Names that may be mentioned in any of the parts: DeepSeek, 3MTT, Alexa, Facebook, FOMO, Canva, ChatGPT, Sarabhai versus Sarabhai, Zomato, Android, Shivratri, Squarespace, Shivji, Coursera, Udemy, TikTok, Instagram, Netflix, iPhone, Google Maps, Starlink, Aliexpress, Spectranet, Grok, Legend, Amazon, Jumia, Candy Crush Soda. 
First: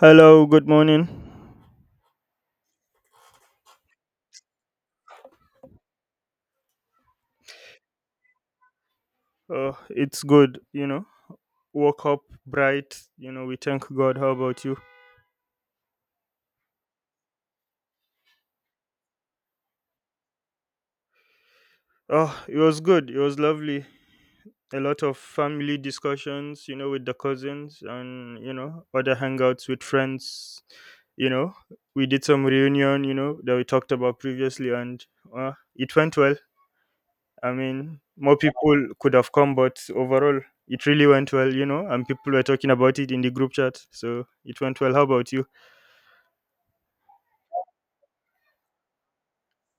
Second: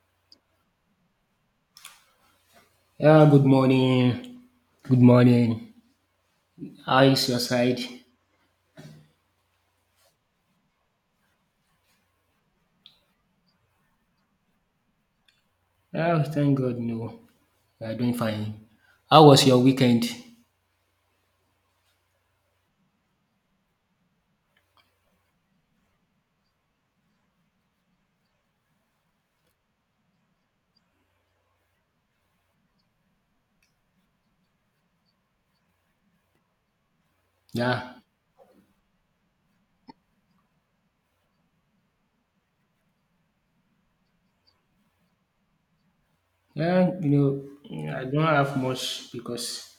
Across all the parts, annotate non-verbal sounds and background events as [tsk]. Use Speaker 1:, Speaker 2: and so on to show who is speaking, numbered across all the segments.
Speaker 1: Hello, good morning.
Speaker 2: Yeah, good morning. Good morning. How is your side?
Speaker 1: It's good, you know. Woke up bright, you know. We thank God. How about you?
Speaker 2: Yeah, thank God, no. We are doing fine. How was your weekend?
Speaker 1: Oh, it was good. It was lovely. A lot of family discussions, you know, with the cousins and, you know, other hangouts with friends. You know, we did some reunion, you know, that we talked about previously, and it went well. I
Speaker 2: Yeah,
Speaker 1: mean, more people could have come, but overall, it really went well, you know, and people were talking about it in the group chat. So it went well. How about you?
Speaker 2: Yeah, you know, I don't have much because,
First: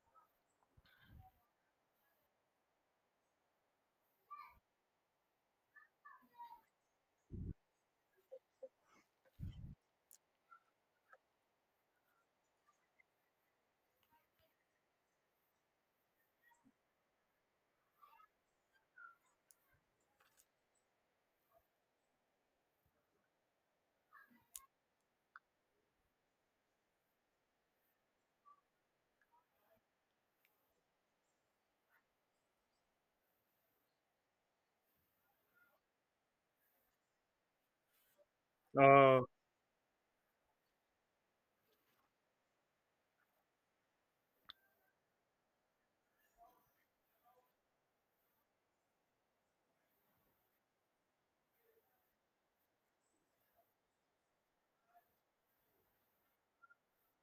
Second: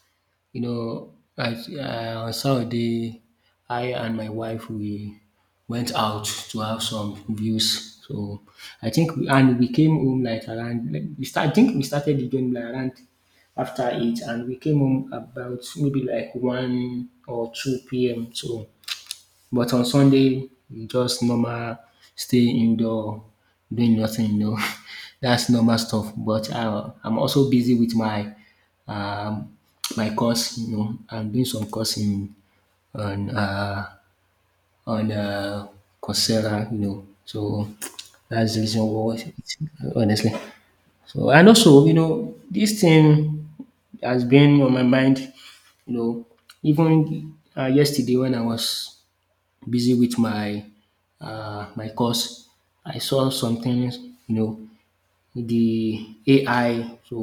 Speaker 2: you know, I, on Saturday, I and my wife we went out to have some views. So I think, we came home like around. Like, We start, I think we started the game like around after 8, and we came home about maybe like 1 or 2 p.m. So but on Sunday, just normal stay indoor, doing nothing. [laughs] That's normal stuff. But I'm also busy with um, my course. I'm doing some course in on uh, on Coursera. So [tsk] that's the reason why,
Speaker 1: Uh,
Speaker 2: honestly. So and also, this thing has been on my mind, you know, even yesterday when I was busy with my course. I saw something. you know, the AI, so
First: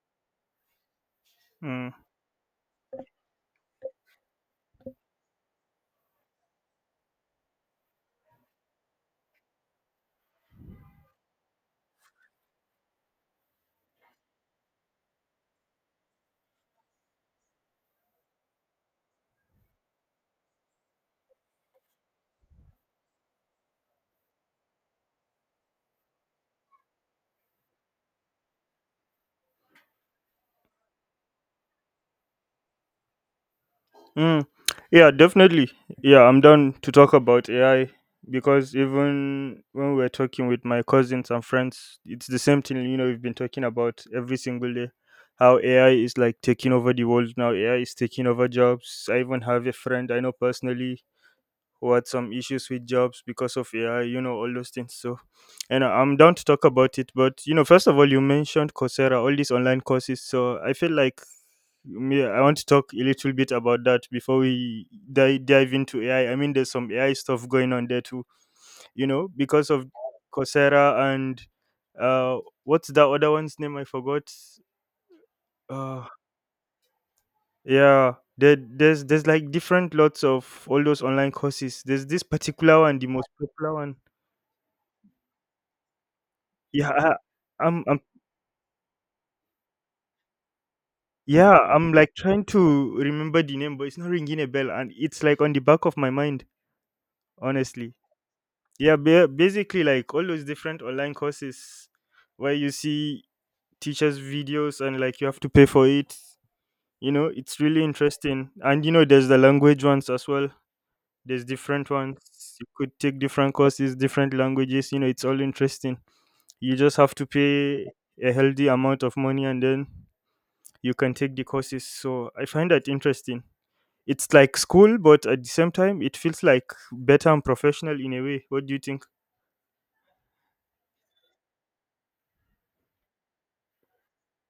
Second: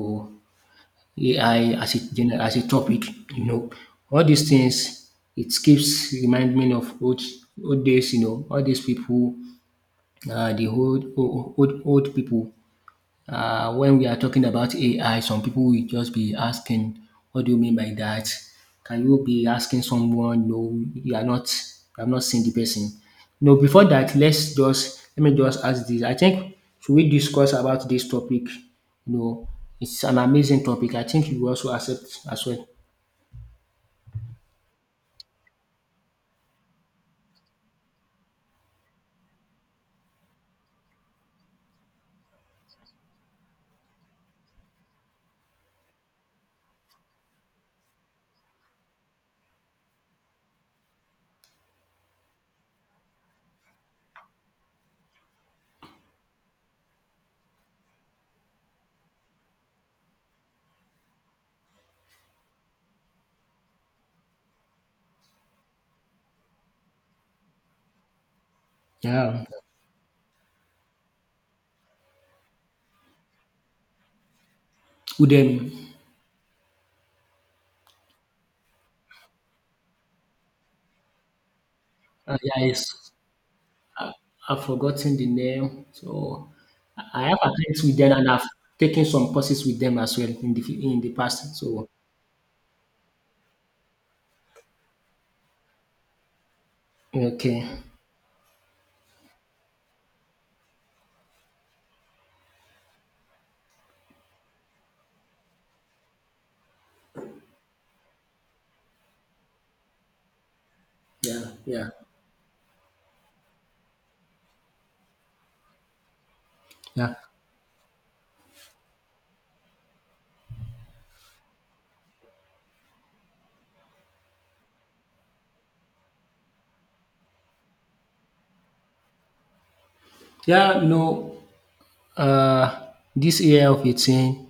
Speaker 2: AI
Speaker 1: mm,
Speaker 2: as a general, as a topic, you know, all these things. It keeps reminding me of old days, all these people, the old people when we are talking about AI, some people will just be asking, "What do you mean by that?" Can you be asking someone, "No, you are not. I have not seen the person." No, before that, let me just ask this. I think, should we discuss about this topic? You know, it's an amazing topic. I think you also accept as well.
Speaker 1: mm. Yeah, definitely. Yeah, I'm down to talk about AI because even when we're talking with my cousins and friends, it's the same thing, you know, we've been talking about every single day. How AI is like taking over the world now, AI is taking over jobs. I even have a friend I know personally who had some issues with jobs because of AI, you know, all those things. So, I'm down to talk about it. But, you know, first of all, you mentioned Coursera, all these online courses. So I feel like me, I want to talk a little bit about that before we dive into AI. I mean, there's some AI stuff going on there too, you know,
Speaker 2: Yeah.
Speaker 1: because of Coursera and what's that other one's name? I forgot.
Speaker 2: Udemy.
Speaker 1: Uh, yeah, there's like different lots of all those online courses. There's this
Speaker 2: Uh, yeah,
Speaker 1: particular one, the
Speaker 2: it's,
Speaker 1: most popular one.
Speaker 2: I've forgotten the name. So
Speaker 1: Yeah, I,
Speaker 2: I have attended
Speaker 1: I'm
Speaker 2: with
Speaker 1: I'm
Speaker 2: them, and I've taken some courses with them as well in the
Speaker 1: yeah,
Speaker 2: past. So
Speaker 1: I'm like trying to remember the name, but it's not ringing a bell, and it's like on the back of my mind,
Speaker 2: okay.
Speaker 1: honestly. Yeah, basically like all those different online courses where you see teachers' videos and like you have to pay for it. You know, it's really interesting, and you know, there's the language ones as well. There's
Speaker 2: Yeah. Yeah.
Speaker 1: different ones. You could take different courses, different languages. You know, it's all interesting. You just have
Speaker 2: Yeah.
Speaker 1: to pay a healthy amount of money and then you can take the courses. So I find that interesting. It's like school, but at the same time, it feels like better and professional in a way. What do you think?
Speaker 2: Yeah. Uh, this AI 15,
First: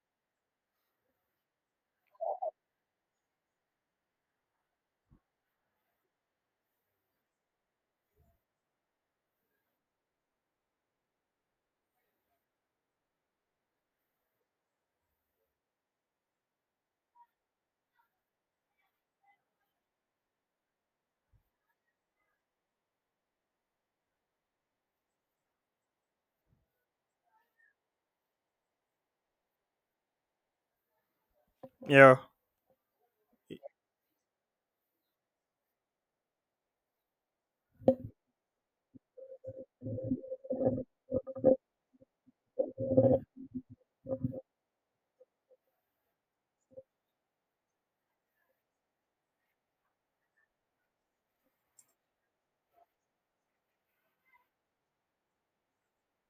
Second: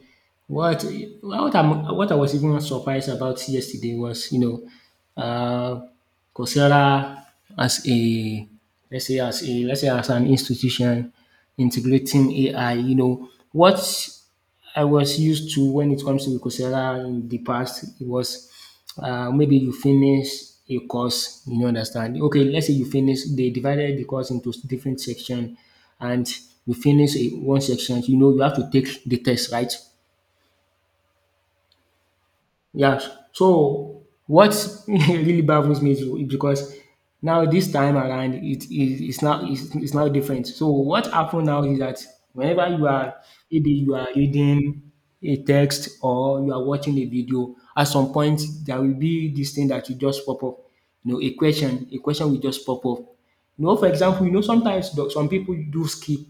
Speaker 2: what what I was even surprised about yesterday was, you know, uh, Coursera as a let's say as a let's say as an institution integrating AI. You know, what I was used to when it comes to Coursera in the past, it was maybe you finish a course, understand. Okay, let's say you finish, they divided the course into different section, and you finish in one section, you have to take the test, right?
Speaker 1: Yeah.
Speaker 2: Yeah. So what [laughs] really baffles me too is because now this time around it is it's now different. So what happened now is that whenever you are reading a text or you are watching a video, at some point there will be this thing that will just pop up. You know, a question will just pop up. You know, for example, sometimes some people do skip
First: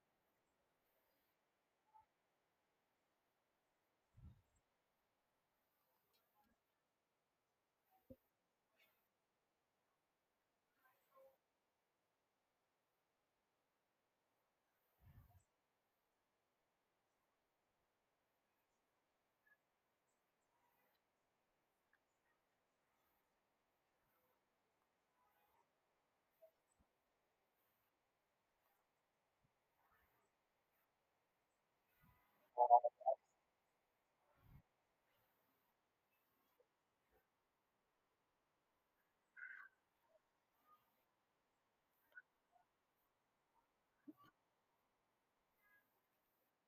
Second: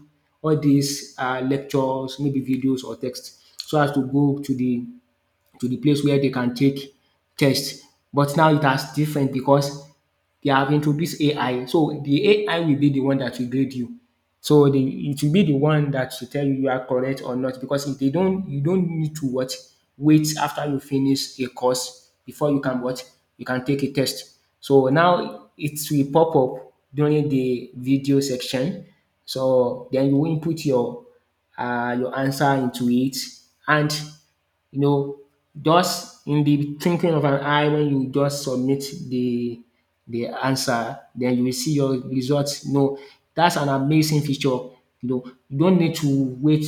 Speaker 2: all these lectures, maybe videos or text, so as to go to the place where they can take test. But now it has different because they have introduced AI. So the AI will be the one that will grade you. So the it will be the one that will tell you you are correct or not, because if they don't, you don't need to what wait after you finish a course before you can what you can take a test. So now it will pop up during the video section. So then you input your answer into it, and, you know, just in the twinkling of an eye, when you just submit the the answer, then you will see your results. You know, that's an amazing feature. Know, you don't need to wait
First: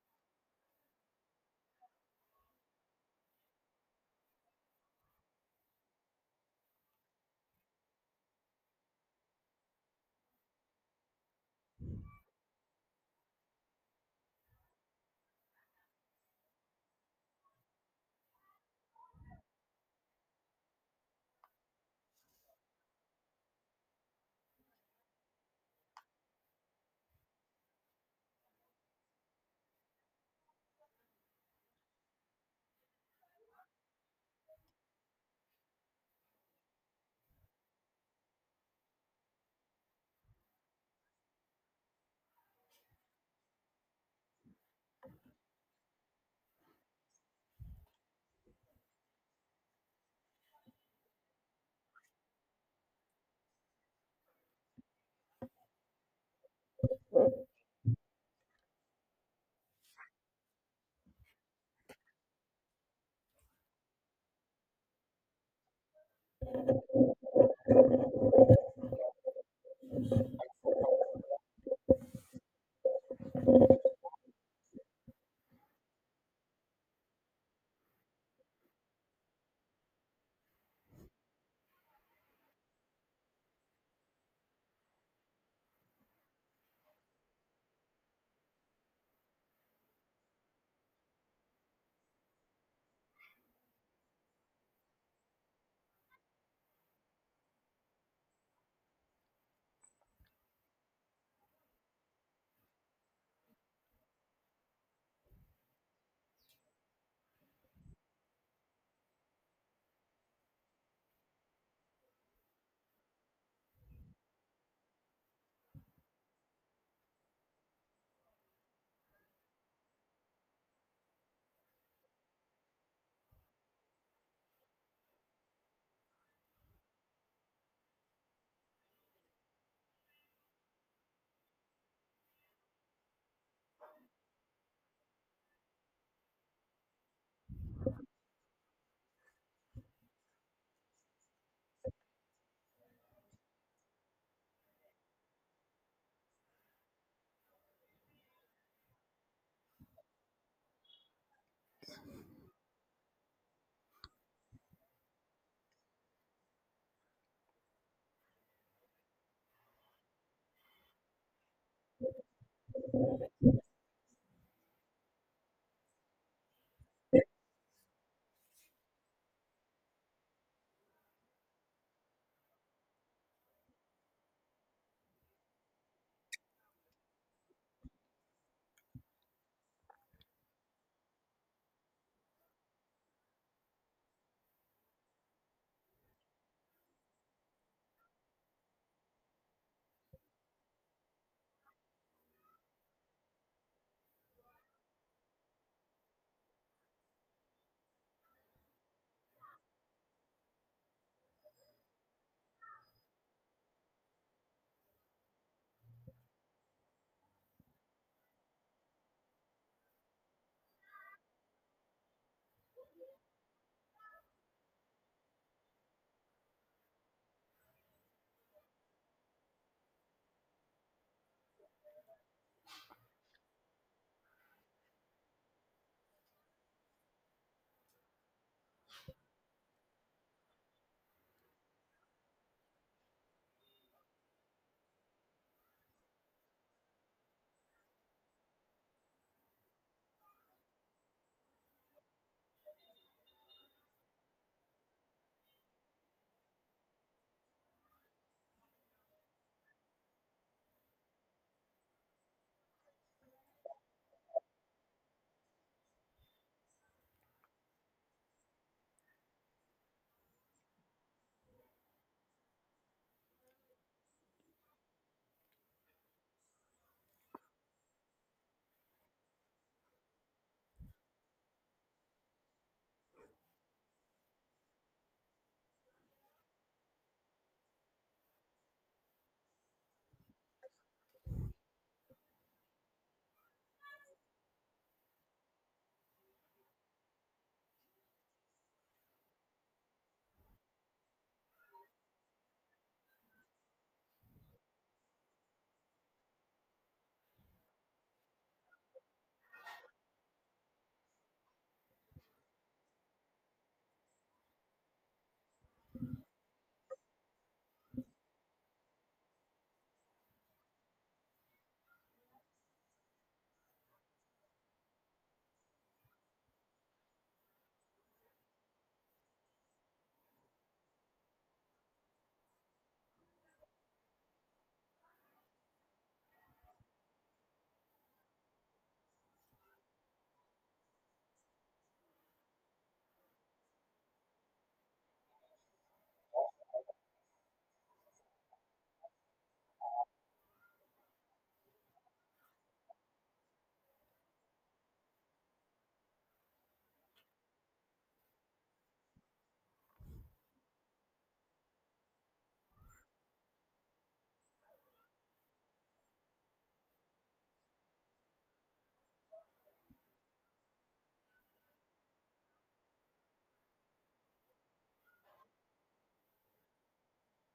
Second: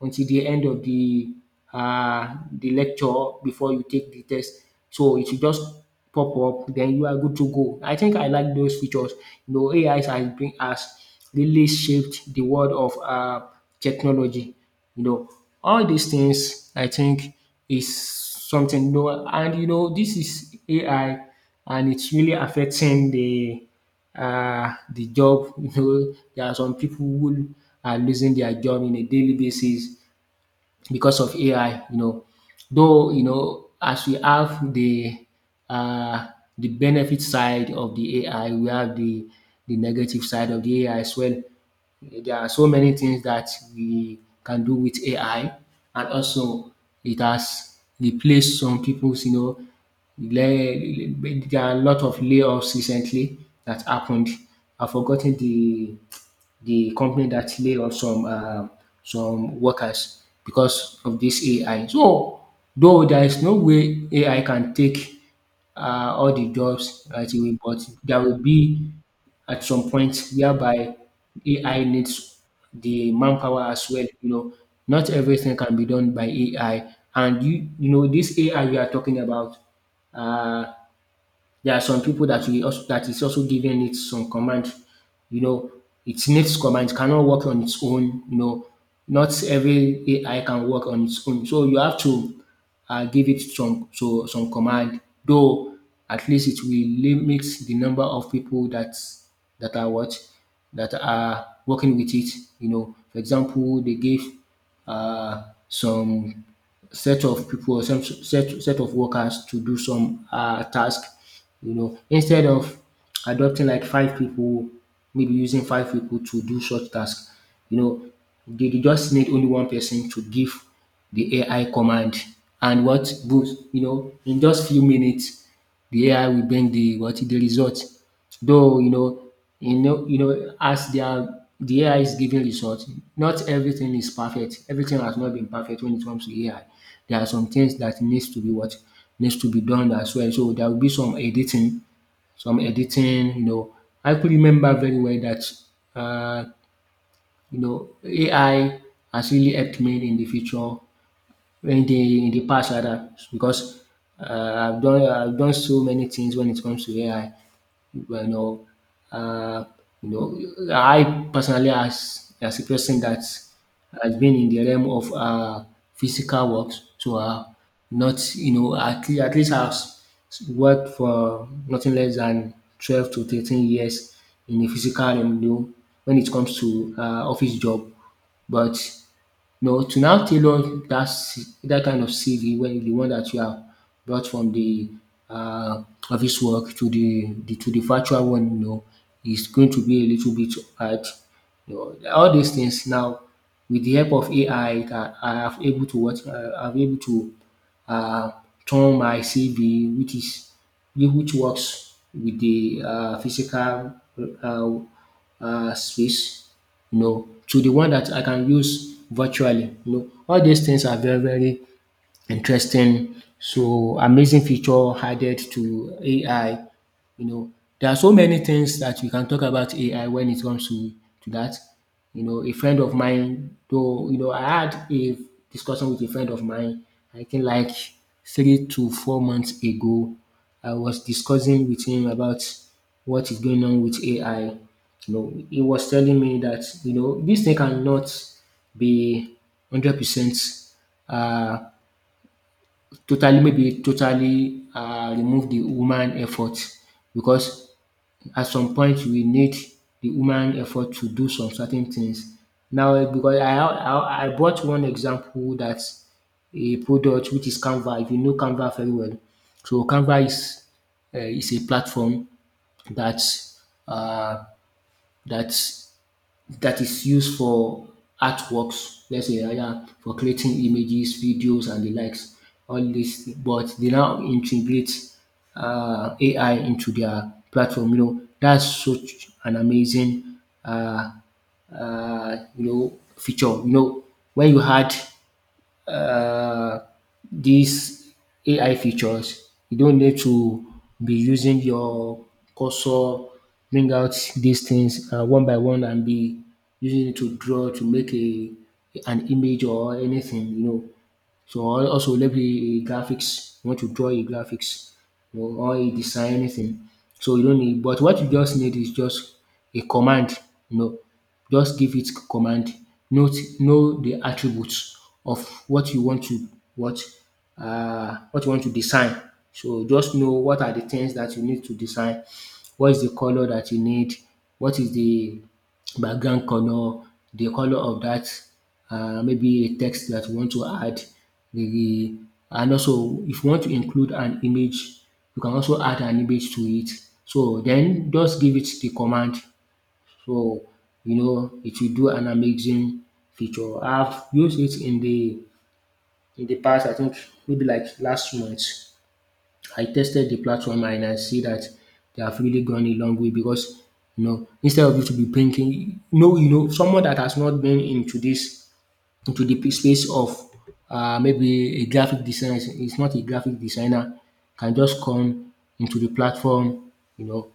Speaker 2: until the end of the lecture before you take the test. So it will just pop up, then you are good to go. I think I like those features. You know, AI has really shaped the world of technology. You know, all these things, I think, is something, and this is AI, and it's really affecting the job. [laughs] There are some people who are losing their job in a daily basis because of AI. Though, as we have uh the benefit side of the AI, we have the negative side of the AI as well. There are so many things that we can do with AI, and also it has replaced some people's, le- there are a lot of layoffs recently that happened. I've forgotten the company that lay off some workers because of this AI. So though there is no way AI can take all the jobs right away, but there will be, at some point, whereby AI needs the manpower as well. You know, not everything can be done by AI, and you know this AI we are talking about. Uh, there are some people that is also giving it some command. You know, it needs command. It cannot work on its own. You know, not every AI can work on its own. So you have to give it some command. Though at least it will limit the number of people that are what that are working with it. You know, for example, they gave some set of people, or set of workers to do some task. Instead of adopting like five people, maybe using five people to do such task, you know they dey just need only one person to give the AI command, and what boost, in just few minutes the AI will bring the result. Though, as they are, the AI is giving results, not everything is perfect. Everything has not been perfect when it comes to AI. There are some things that needs to be done as well. So there will be some editing. You know, I could remember very well that uh, AI has really helped me in the future, in the past rather, because I've done so many things when it comes to AI you know, uh, you know, I personally, as a person that has been in the realm of physical work, so not, you know, at least I've worked for nothing less than 12 to 13 years in the physical realm. When it comes to office job, but no, to now tailor that kind of CV, when the one that you have brought from the office work to the virtual one, is going to be a little bit hard. You all these things now, with the help of AI, I have able to uh, turn my CV, which works with the physical uh, space, to the one that I can use virtually. All these things are very very interesting, so amazing feature added to AI. You know, there are so many things that we can talk about AI when it comes to that. A friend of mine, though, I had a discussion with a friend of mine, I think like 3 to 4 months ago. I was discussing with him about what is going on with AI. He was telling me that, this thing cannot be 100% uh, totally remove the human effort, because at some point we need the human effort to do some certain things. Now because I brought one example that a product which is Canva. If you know Canva very well, so Canva is a platform that um that that is used for artworks, let's say either for creating images, videos and the likes, all these but they now integrate AI into their platform. That's such an amazing um feature, when you had uh, these AI features. You don't need to be using your cursor, bring out these things one by one and be using it to make a an image or anything. So I also let the graphics. You want to draw a graphics or a design, anything. So you don't need, but what you just need is just a command. You know, just give it command. Note, know the attributes of what what you want to design. So just know what are the things that you need to design. What is the color that you need? What is the background color? The color of that maybe a text that you want to add. The, the- and also, if you want to include an image, you can also add an image to it. So then just give it the command. So, it will do an amazing feature. I've used it in the past, I think maybe like last month. I tested the platform and I see that they have really gone a long way because instead of you to be thinking, no, someone that has not been into this into the p- space of maybe a graphic designer, it's not a graphic designer, can just come into the platform, you know,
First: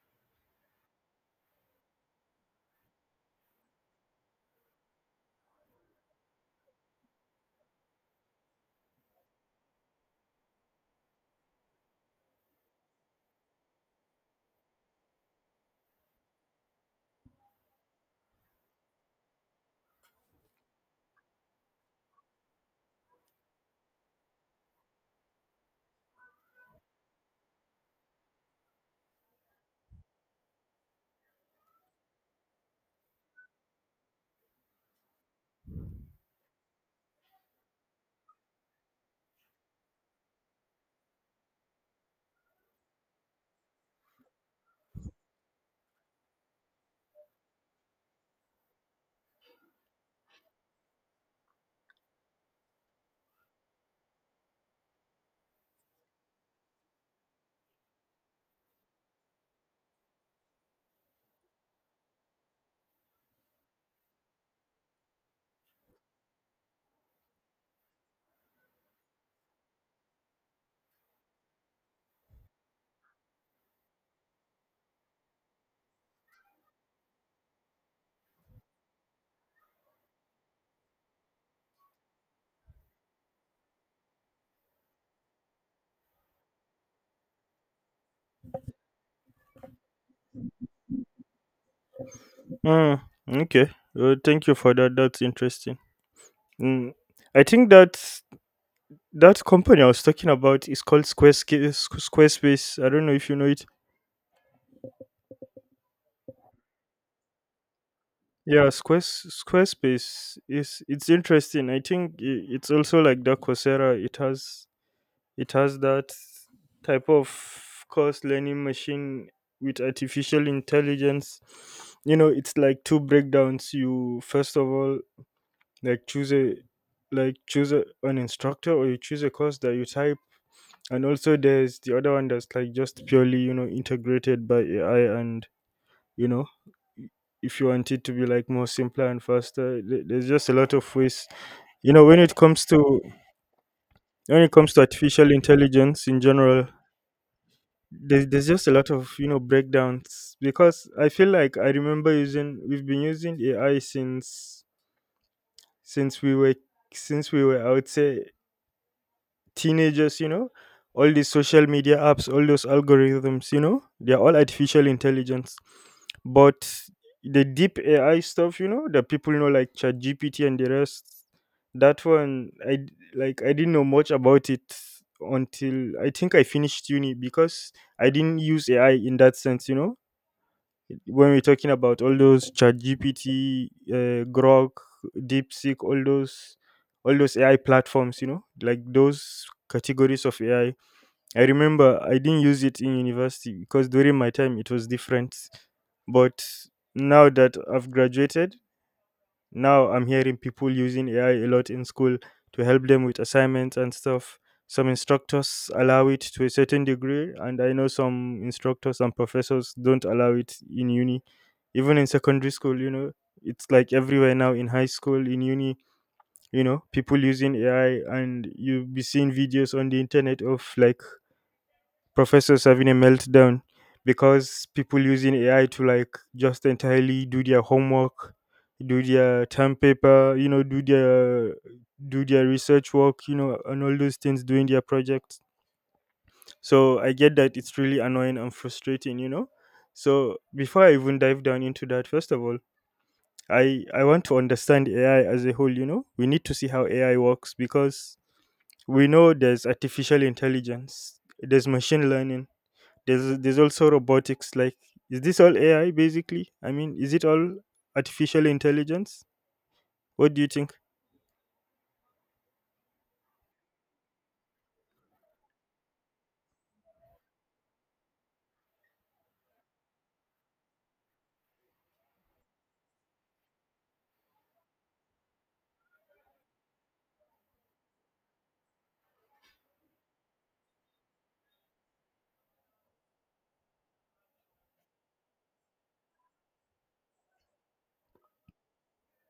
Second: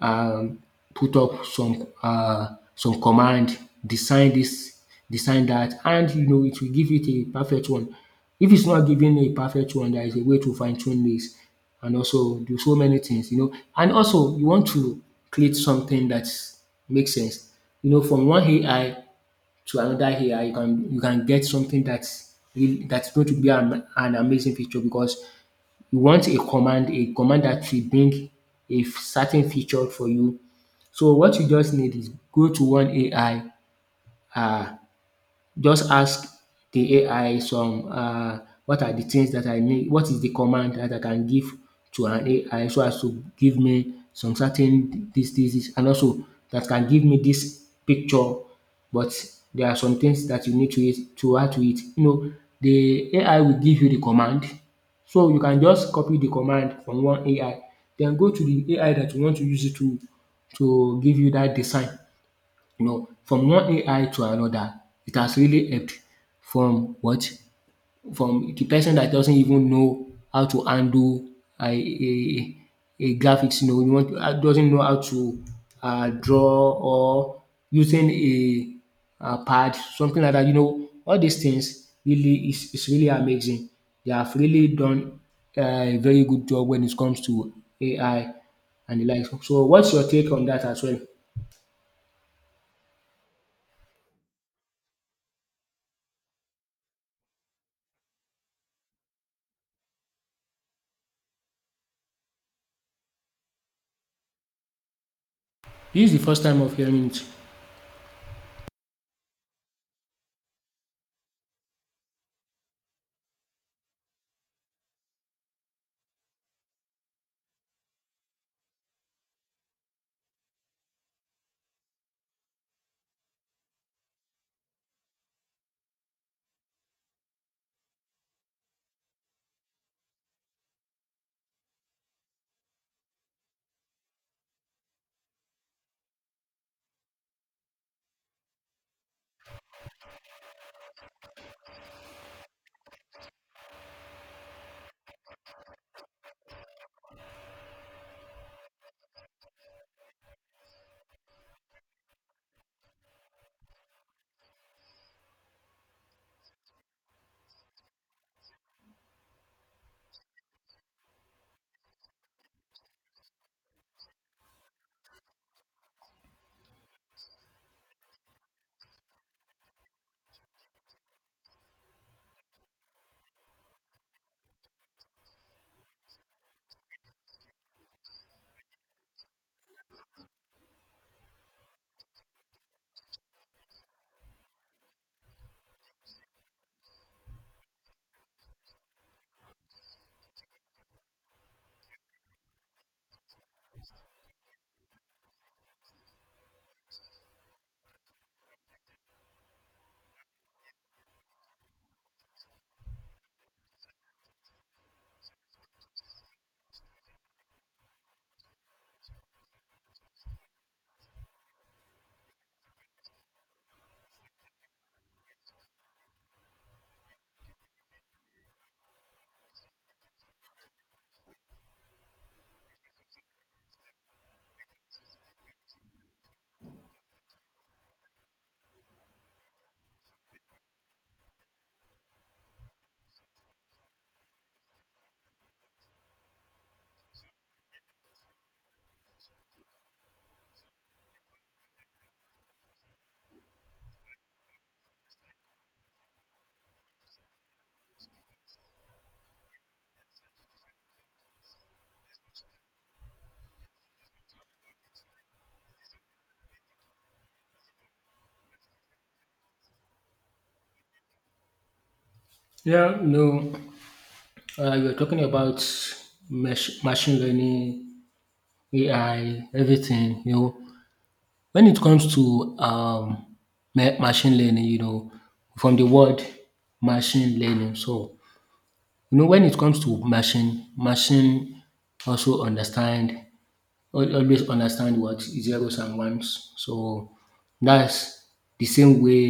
Speaker 2: um, put up some command, design this, design that, and it will give it a perfect one. If it's not giving a perfect one, there is a way to fine tune this and also do so many things, And also, you want to create something that makes sense, from one AI to another area, you can get something that's really that's going to be an amazing feature because you want a command that will bring a certain feature for you. So what you just need is go to one AI. uh just ask the AI some what are the things that I need, what is the command that I can give to an AI so as to give me some certain dis and also that can give me this picture, but there are some things that you need to it to add to it. You know, the AI will give you the command, so you can just copy the command from one AI, then go to the AI that you want to use it to give you that design. You know, from one AI to another, it has really helped. From what? From the person that doesn't even know how to handle a, a, a graphics, you know, you want, doesn't know how to draw or using a pad, something like that. You know, all these things really is really amazing. They have really done a very good job when it comes to AI and the like. So, what's your take on that as well?
Speaker 1: Mm, okay. Well, thank you for that. That's interesting. Mm, I think that company I was talking about is called Squarespace. Squarespace. I don't know if you know it.
Speaker 2: This is the first time of hearing it.
Speaker 1: Squarespace is it's interesting. I think it's also like the Coursera. It has that type of course learning machine with artificial intelligence. You know, it's like two breakdowns. You first of all like choose a like choose a, an instructor or you choose a course that you type, and also there's the other one that's like just purely, you know, integrated by AI. And you know, if you want it to be like more simpler and faster, there's just a lot of ways, you know, when it comes to artificial intelligence in general. There's just a lot of, you know, breakdowns because I feel like I remember using we've been using ai since since we were since we were, I would say, teenagers, you know, all these social media apps, all those algorithms, you know, they're all artificial intelligence. But the deep AI stuff, you know, that people know like ChatGPT and the rest, that one I like I didn't know much about it until I think I finished uni because I didn't use AI in that sense, you know, when we're talking about all those chat gpt grok, deepseek, all those, all those AI platforms, you know, like those categories of AI. I remember I didn't use it in university because during my time it was different. But now that I've graduated, now I'm hearing people using AI a lot in school to help them with assignments and stuff. Some instructors allow it to a certain degree, and I know some instructors and professors don't allow it in uni. Even in secondary school, you know, it's like everywhere now, in high school, in uni, you know, people using AI, and you'll be seeing videos on the internet of like professors having a meltdown because people using AI to like just entirely do their homework, do their term paper, you know, do their research work, you know, and all those things, doing their projects. So I get that it's really annoying and frustrating, you know. So before I even dive down into that, first of all, I want to understand AI as a whole, you know. We need to see how AI works because we know there's artificial intelligence, there's machine learning, there's also robotics. Like, is this all AI basically? I mean, is it all artificial intelligence? What do you think?
Speaker 2: Yeah, no, you're talking about machine learning, AI, everything. You know, when it comes to machine learning, you know, from the word machine learning. So, you know, when it comes to machine, also understand, always understand what zeros and ones. So that's the same way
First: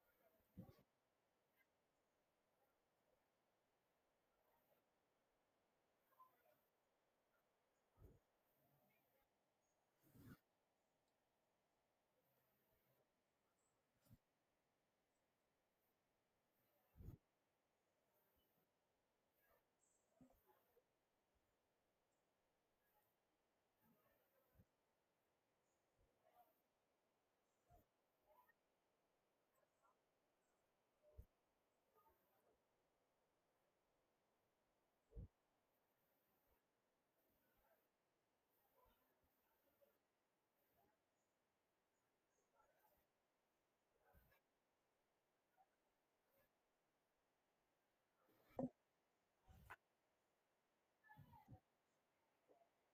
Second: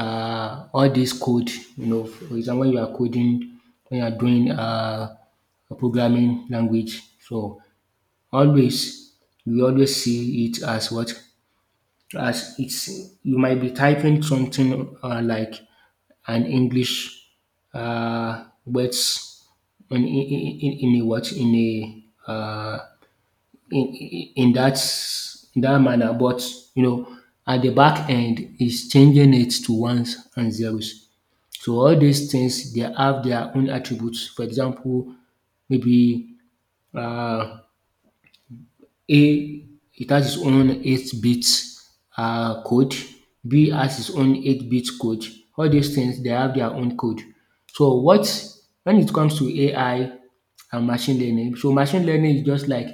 Speaker 2: all this code, you know, for example, when you are coding, when you are doing a programming language. So always, you always see it as what, as it's, you might be typing something like an English words, in a what in a uh, in, in that manner, but you know at the back end is changing it to ones and zeros. So all these things they have their own attributes. For example, maybe um a, it has its own 8-bit code, B has its own 8-bit code. All these things they have their own code. So what when it comes to AI and machine learning, so machine learning is just like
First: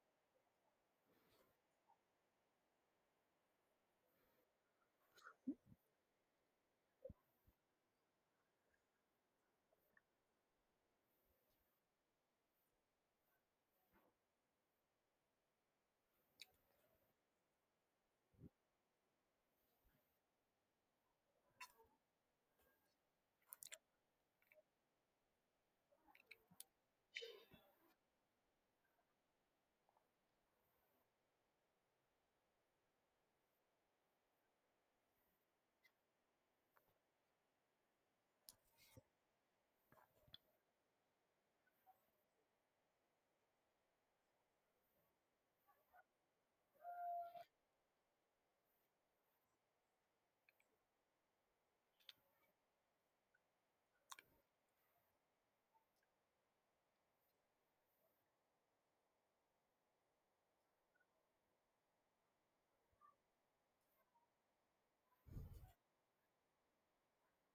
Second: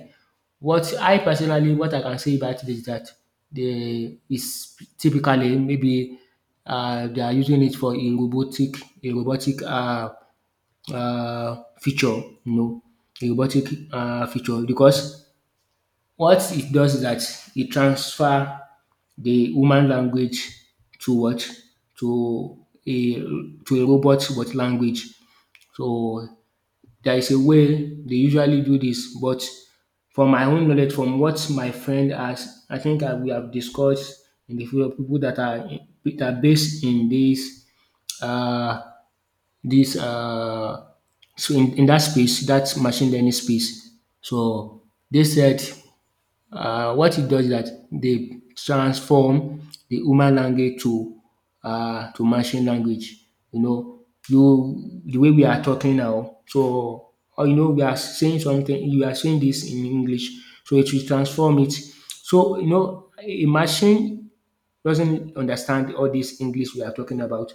Speaker 2: what, I personally what I can say about it is that they is typically maybe they are using it for a robotic, a robotic feature, you know, a robotic feature, because what it does is that it transfer the human language to what? To a robot but language. So there is a way they usually do this, but from my own knowledge, from what my friend has, I think I, we have discussed in the field of people that are based in this uh this uh, so in that space, that machine learning space. So they said what it does is that they transform the human language to machine language. You know, you the way we are talking now, so or you know we are saying something, you are saying this in English, so it will transform it. So you know a machine doesn't understand all this English we are talking about.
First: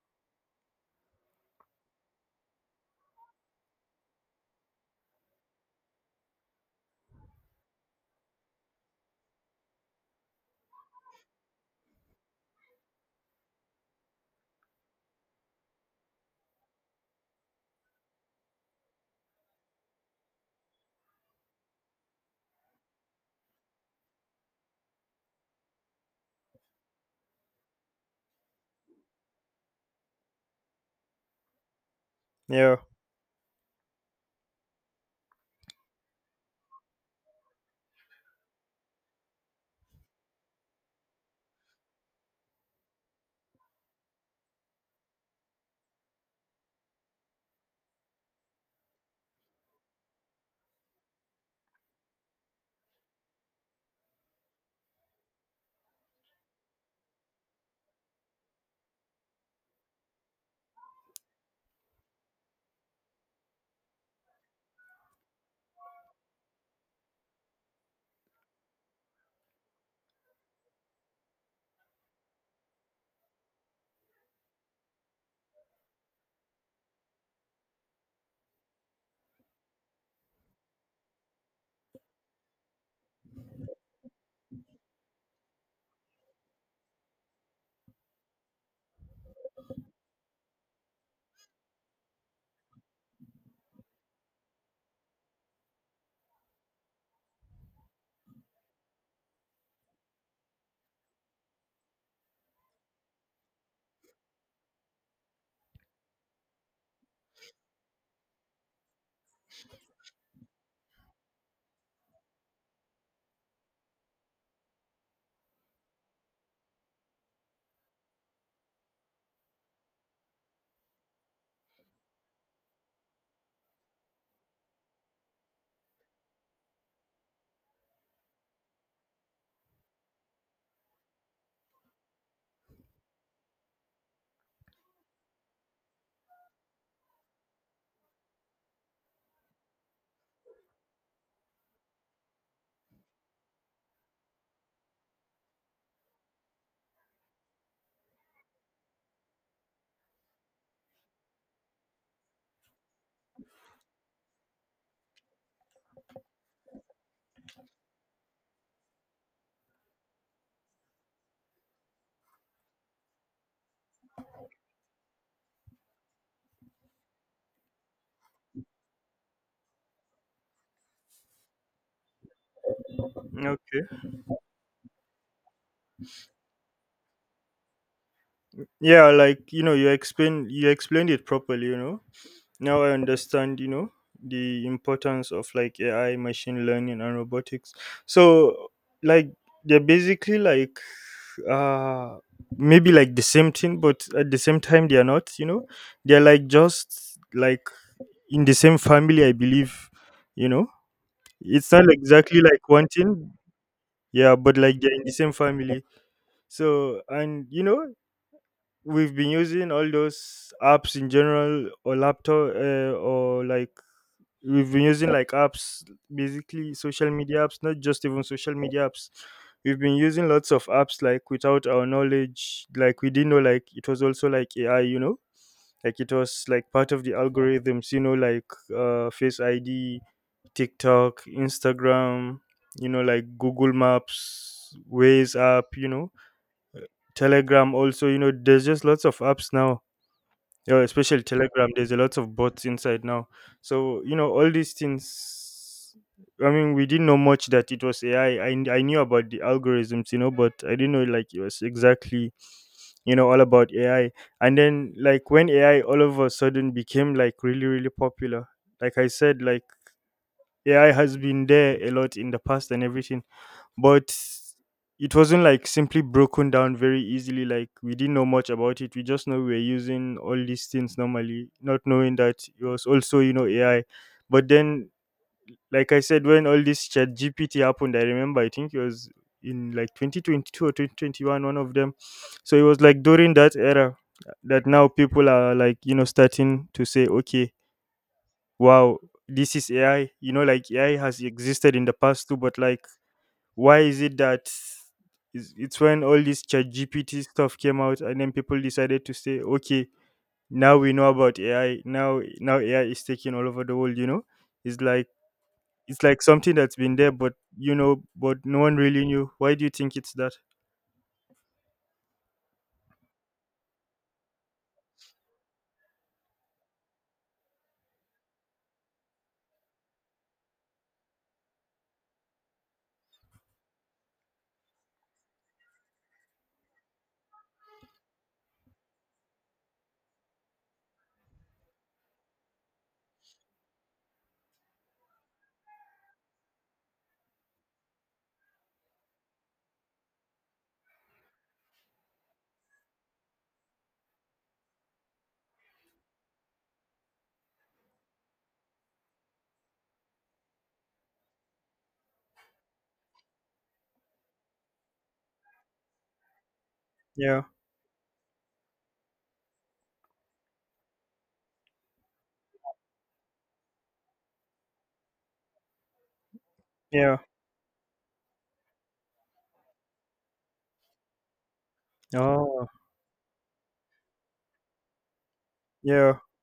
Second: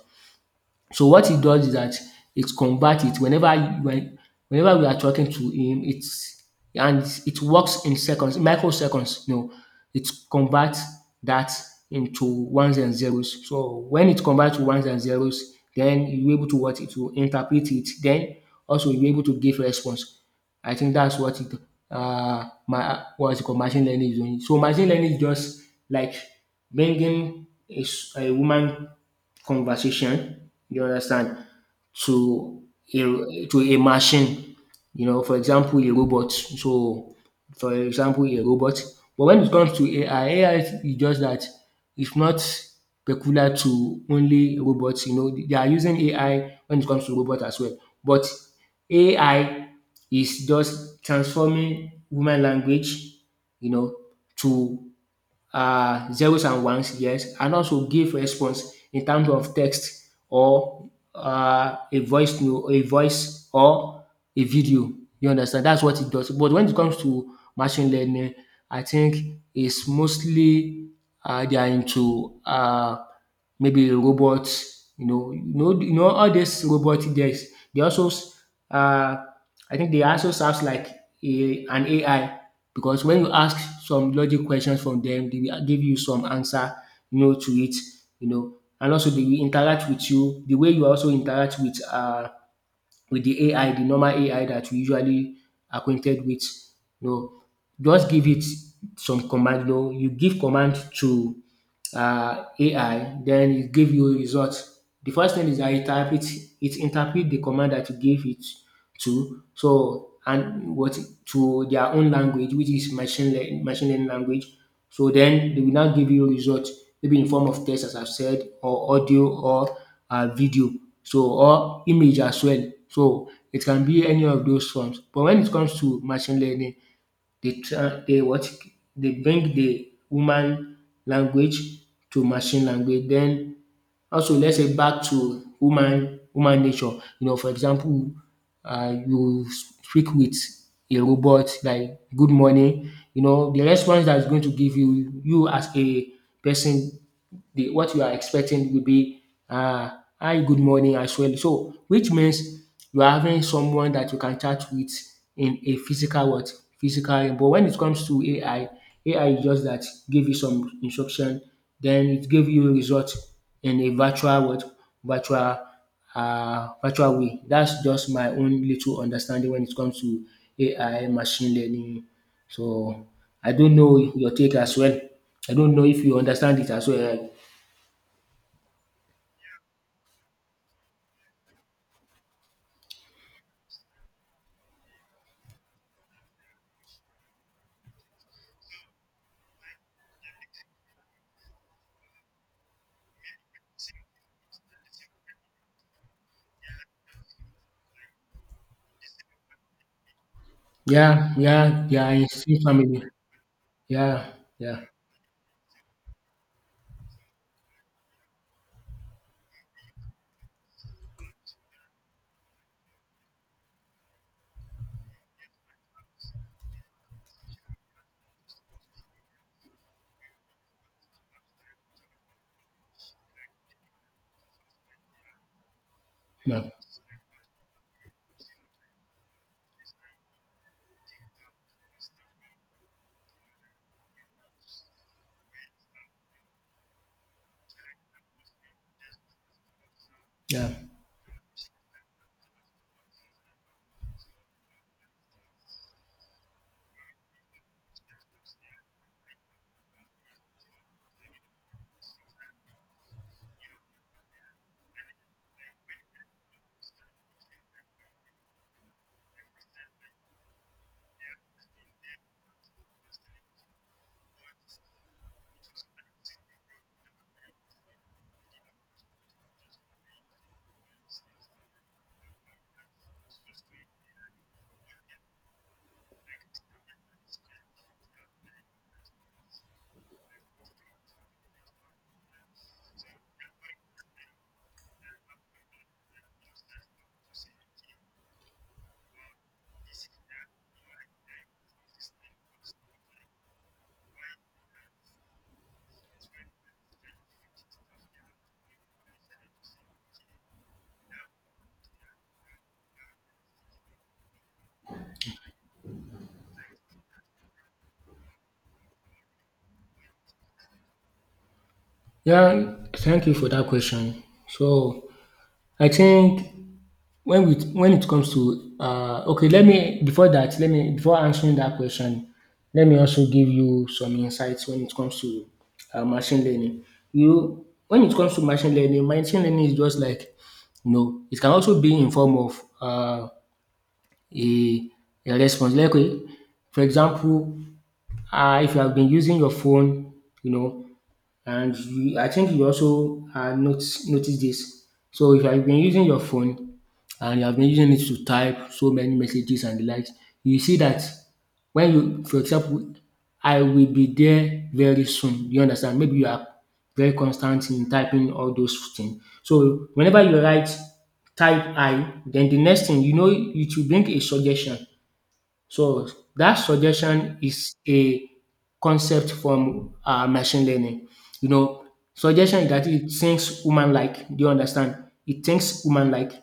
Speaker 2: So what it does is that it converts. It whenever when Whenever we are talking to him, it's, and it works in seconds, microseconds, you know. It converts that into ones and zeros. So when it converts to ones and zeros, then you're able to what, it will interpret it. Then also you're able to give response. I think that's what it, my what's it called, machine learning is doing. So machine learning is just like bringing a woman conversation, you understand, to
Speaker 1: Yeah.
Speaker 2: a machine, you know, for example, a robot. So, for example, a robot. But when it comes to AI, AI is just that it's not peculiar to only robots. You know, they are using AI when it comes to robots as well. But AI is just transforming woman language, you know, to zeros and ones, yes, and also give response in terms of text or a voice to a voice or a video. You understand? That's what it does. But when it comes to machine learning, I think it's mostly they are into maybe robots, you know, you know all these robot guys, they also uh I think they also serves like a an AI, because when you ask some logic questions from them, they will give you some answer, you know, to it, you know. And also they will interact with you the way you also interact with the AI, the normal AI that we usually acquainted with, you know. Just give it some command, you know, you give command to AI, then it give you a result. The first thing is that it interpret the command that you gave it to. So and what, to their own language, which is machine learning language. So then they will now give you a result, maybe in form of text, as I've said, or audio or video, so or image as well. So it can be any of those forms. But when it comes to machine learning, they try they what? They bring the human language to machine language. Then also let's say back to human human nature. You know, for example, you speak with a robot like “good morning”, you know, the response that is going to give you, you as a person, the what you are expecting will be um “Hi, good morning” as well. So which means you are having someone that you can chat with in a physical what? Physical. But when it comes to AI, AI is just that give you some instruction, then it give you result in a virtual what? Virtual virtual way. That's just my own little understanding when it comes to AI, machine learning. So I don't
Speaker 1: Okay.
Speaker 2: know your take as well. I don't know if you understand it as well.
Speaker 1: Yeah, like you know, you explained it properly. You know, now I understand. You know, the importance of like AI, machine learning, and robotics. So, like, they're basically like uh maybe like the same thing, but at the same time they are not. You know, they're like just like in the same family, I believe. You know,
Speaker 2: Yeah,
Speaker 1: it's not
Speaker 2: yeah, yeah. I
Speaker 1: exactly
Speaker 2: see
Speaker 1: like
Speaker 2: family.
Speaker 1: wanting,
Speaker 2: Yeah,
Speaker 1: yeah, but like
Speaker 2: yeah,
Speaker 1: they're in the same family. So and you know we've been using all those apps in general or laptop, or like we've been using like apps basically social media apps, not just even social media apps we've been using lots of apps like without our knowledge, like we didn't know like it was also like AI, you know, like it was
Speaker 2: yeah,
Speaker 1: like part of the algorithms, you know, like face ID, TikTok, Instagram, you know, like Google Maps, Waze app, you know, Telegram also, you know, there's just lots of apps now.
Speaker 2: yeah.
Speaker 1: Yeah, especially Telegram, there's a lot of bots inside now. So, you know, all these things, I mean, we didn't know much that it was AI. I knew about the algorithms, you know, but I didn't know like it was exactly, you know, all about AI. And then like when AI all of a sudden became like really, really popular, like I said, like AI has been there a lot in the past and everything, but it wasn't like simply broken down very easily. Like we didn't know much about it. We just know we were using all these things normally, not knowing that it was also, you know, AI. But then, like I said, when all this chat GPT happened, I remember, I think it was in like 2022 or 2021, one of them. So it was like during that era that now people are like, you know, starting to say, okay, wow, this is AI, you know, like AI has existed in the past too, but like why is it that it's when all this chat GPT stuff came out and then people decided to say, okay, now we know about AI, now, now AI is taking all over the world, you know. It's like it's like something that's been there, but you know, but no one really knew. Why do you think it's that?
Speaker 2: Yeah, thank you for that question. So I think when we when it comes to okay, let me before that, let me before answering that question, let me also give you some insights when it comes to machine learning. You when it comes to machine learning is just like you know, it can also be in form of a, a response. Like for example, if you have been using your phone, you know, and you, I think you also notice this. So if you have been using your phone and you have been using it to type so many messages and the likes, you see that when you, for example, I will be there very soon. You understand? Maybe you are very
Speaker 1: yeah
Speaker 2: constant in typing all those things. So whenever you write type I, then the next thing you know it will bring a suggestion. So that
Speaker 1: yeah
Speaker 2: suggestion is a concept from machine learning. You know, suggestion
Speaker 1: oh
Speaker 2: is that it thinks human-like. Do you understand? It thinks
Speaker 1: yeah
Speaker 2: human-like. Do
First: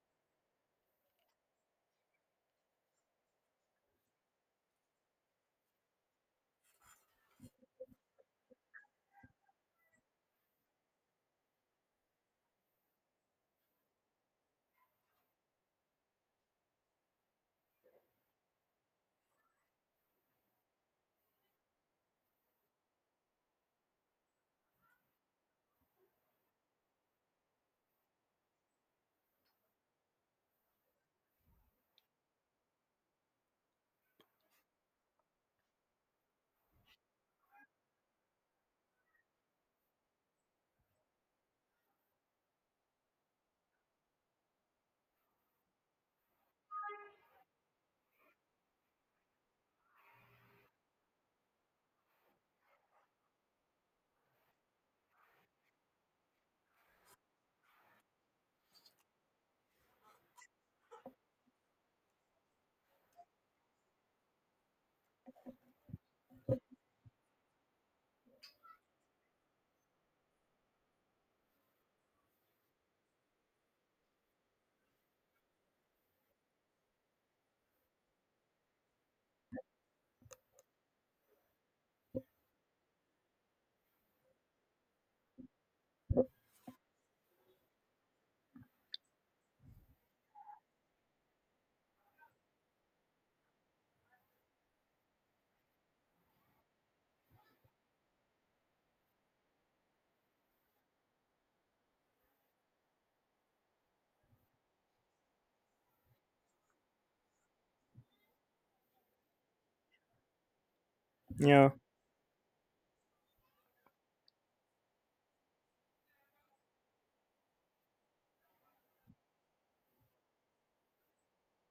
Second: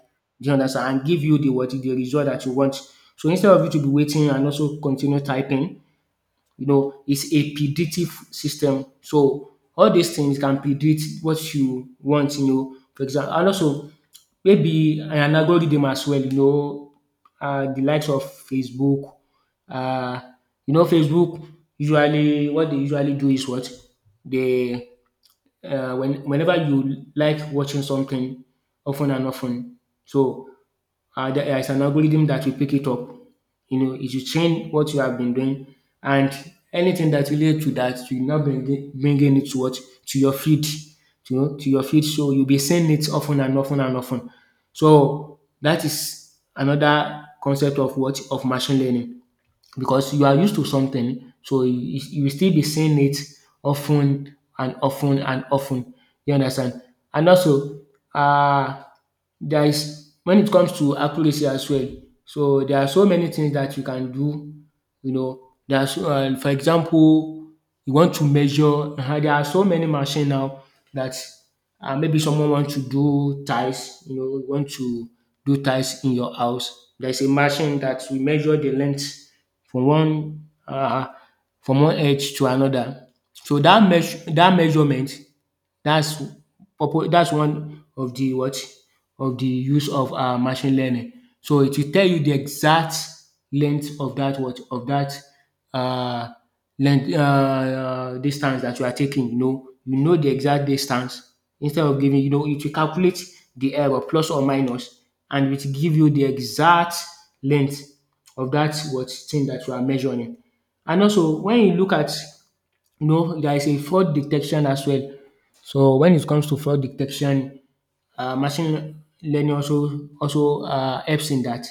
Speaker 2: you understand? And give you the what the result that you want. So instead of you to be waiting and also continue typing, you know, it's a predictive system. So all these things can predict what you want, you know. For example, and also maybe an algorithm as well, you know, the likes of Facebook. Uh, you know, Facebook usually what they usually do is what they, when, whenever you like watching something often and often, so there is an algorithm that will pick it up. You know, it will change what you have been doing, and anything that relates to that, you now bringing it to what to your feed, to your feed. So you'll be seeing it often and often and often. So that is another concept of machine learning because you are used to something, so you will still be seeing it often and often and often. You understand? And also, uh, there is when it comes to accuracy as well. So there are so many things that you can do. You know, there are for example, you want to measure. [laughs] There are so many machines now that maybe someone wants to do ties. You know, you want to do ties in your house. There's a machine that will measure the length from one um from one edge to another. So dat measurement dats purpose dats one of the what of the use of machine learning. So it will tell you the exact length of dat what of dat um length distance that you are taking, you know. You know the exact distance instead of giving, you know, it will calculate the error plus or minus and it will give you the exact length of that what thing that you are measuring. And also when
Speaker 1: yeah
Speaker 2: you look at, you know, there is a fraud detection as well. So when it comes to fraud detection, machine learning also helps in that.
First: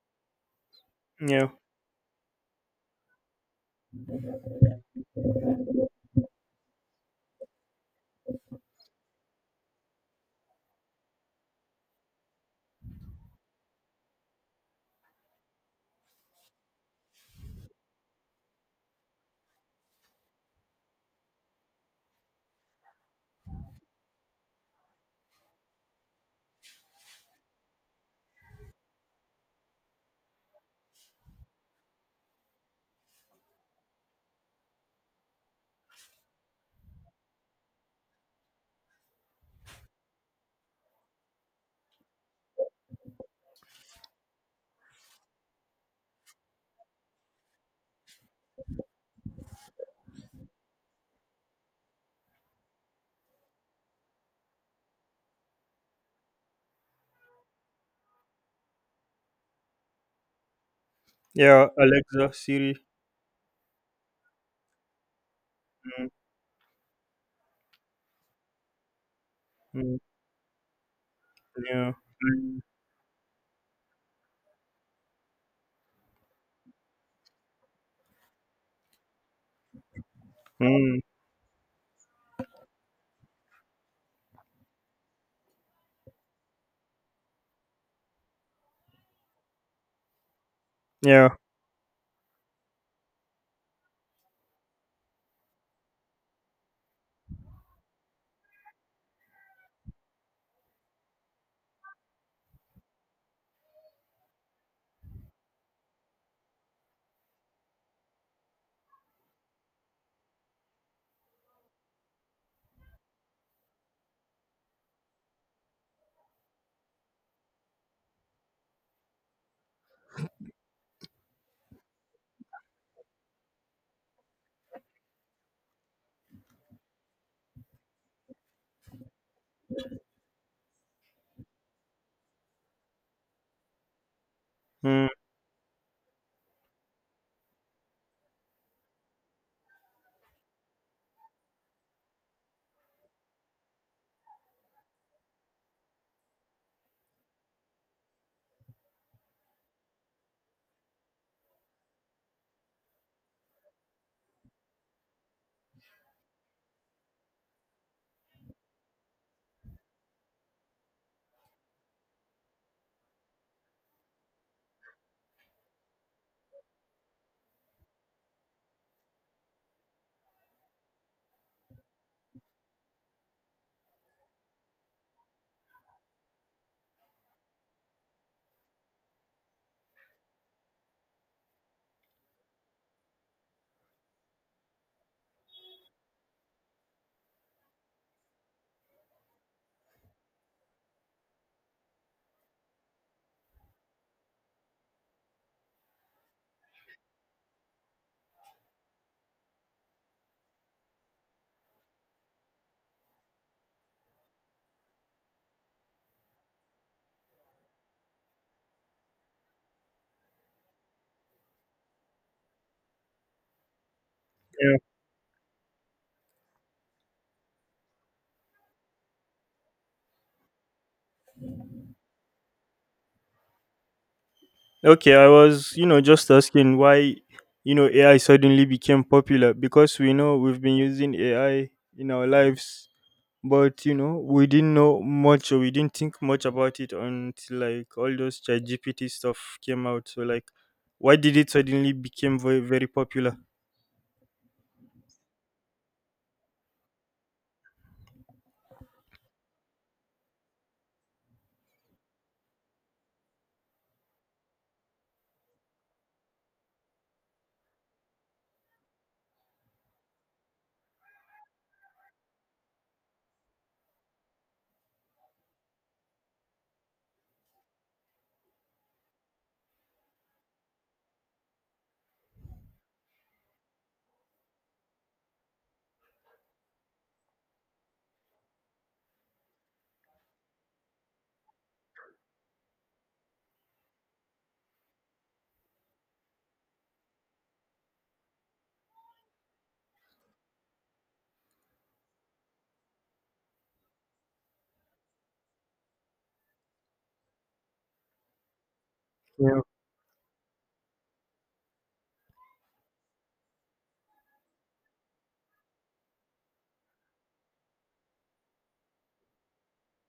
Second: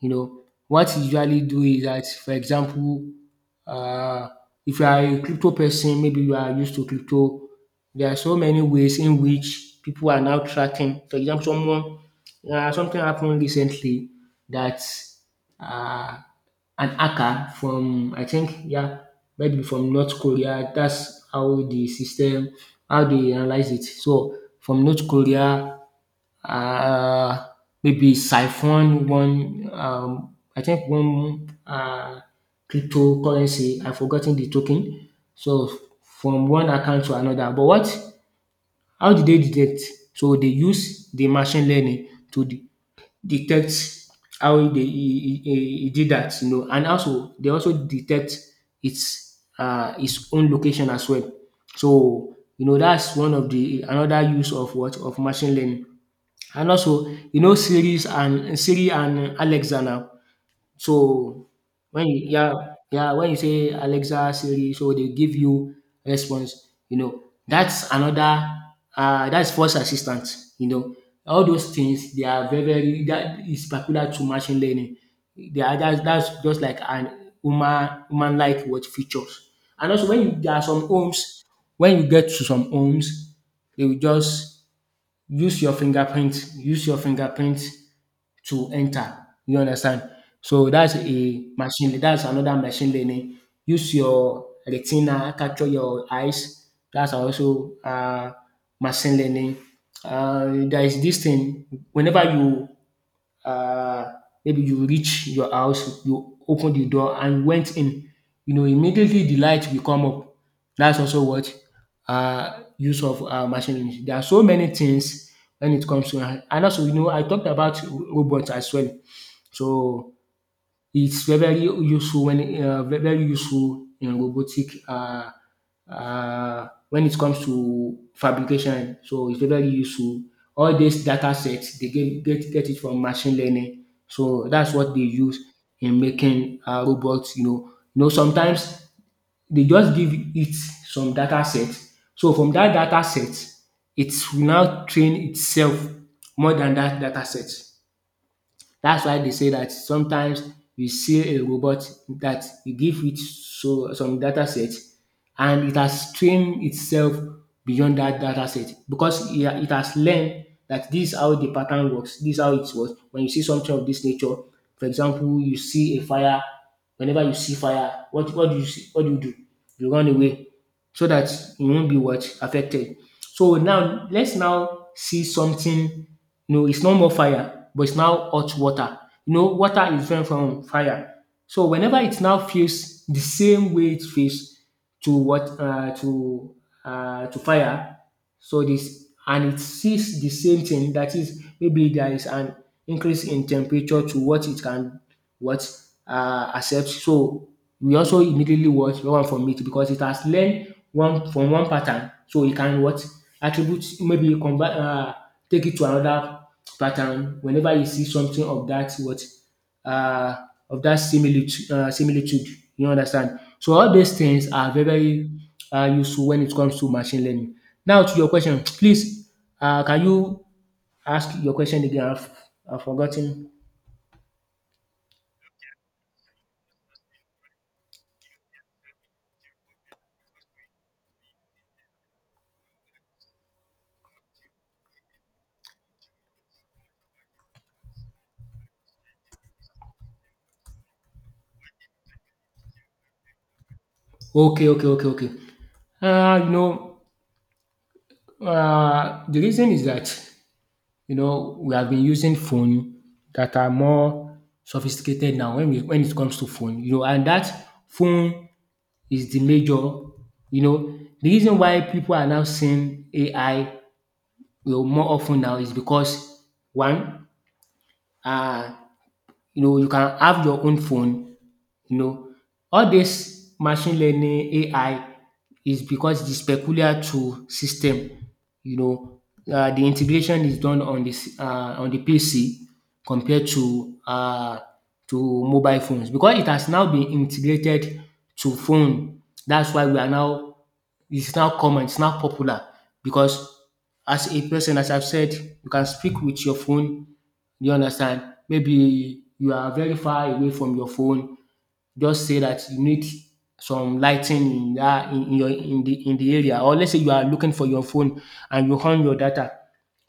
Speaker 2: You know, what you usually
Speaker 1: yeah
Speaker 2: do is that, for example, uh, if you are a crypto person, maybe you are used to crypto, there are so many ways in which people are now tracking. For example, someone, something happened recently that, uh, an hacker from, I think, yeah, maybe from North Korea. That's how the system, how they analyze it. So from North Korea, uh, maybe siphon one, I think one, cryptocurrency. I've forgotten the token. So from one account to another. But what? How did they detect? So they use the machine learning to detect how he did that, you know, and also they also detect its own location as well. So you know that's one of the another use of machine learning. And also, you know, Siri and Alexa now. So
Speaker 1: yeah
Speaker 2: when
Speaker 1: Alexa,
Speaker 2: you yeah,
Speaker 1: Siri.
Speaker 2: yeah, when you say Alexa, Siri, so they give you
Speaker 1: mm,
Speaker 2: response, you know. That's another that's voice
Speaker 1: mm,
Speaker 2: assistant, you know. All those
Speaker 1: yeah.
Speaker 2: things they are
Speaker 1: mm,
Speaker 2: very, very, that is particular to machine learning. They are that's just like an human like what features. And also when you there are some
Speaker 1: mm,
Speaker 2: homes, when you get to some homes, they will just use your fingerprint to enter, you understand, so that's
Speaker 1: yeah.
Speaker 2: a machine that's another machine learning. Use your retina, capture your eyes, that's also machine learning. There is this thing whenever you, uh, maybe you reach your house, you open the door and went in, you know, immediately the light will come up. That's also what, use of machine learning. There are so many things when it comes to, and also, you know, I talked about robots as well. So it's very, very useful when very, very useful in robotic, when it comes to fabrication. So it's very, very useful. All these data sets they get it from machine learning. So that's what they
Speaker 1: Mm.
Speaker 2: use in making, robots. You know sometimes they just give it some data set. So from that data set, it will now train itself more than that data set. That's why they say that sometimes you see a robot that you give it so some data set and it has trained itself beyond that data set because it has learned that this is how the pattern works, this is how it works. When you see something of this nature, for example, you see a fire, whenever you see fire, what do you see? What do you do? You run away so that you won't be what affected. So now let's now see something. No, it's no more fire, but it's now hot water. You know, water is different from fire. So whenever it now feels the same way it feels to what, to fire, so this and it sees the same thing. That is, maybe there is an increase in temperature to what it can what, accepts. So we also immediately what learn one from it because it has learned one from one pattern so it can what attribute, maybe combine, take it to another pattern whenever you see something of that what, uh of that similitude, you understand. So all these things are
Speaker 1: Yeah.
Speaker 2: very, very useful when it comes to machine learning. Now to your question, please, uh, can you ask your question again? I've forgotten.
Speaker 1: Okay, I was, you know, just asking why, you know, AI suddenly became popular because we know we've been using AI in our lives, but you know, we didn't know much or we didn't think much about it until like all those chat GPT stuff came out. So like why did it suddenly become very very popular?
Speaker 2: Okay, okay, okay, okay. Uh, you know, the reason is that, you know, we have been using phone that are more sophisticated now when it comes to phone, you know, and that phone is the major, you know, the reason why people are now seeing AI, you know, more often now is because one, uh, you know, you can have your own phone. You know, all this machine learning, AI is because it is peculiar to system. You know, the integration is done on this on the PC compared to to mobile phones because it has now been integrated to phone. That's why we are now, it's now common, it's now popular because as a person, as I've said, you can speak with your phone. You understand? Maybe you
Speaker 1: Yeah.
Speaker 2: are very far away from your phone, just say that you need some lighting ten ing in dat in your in the area, or let's say you are looking for your phone and you on your data.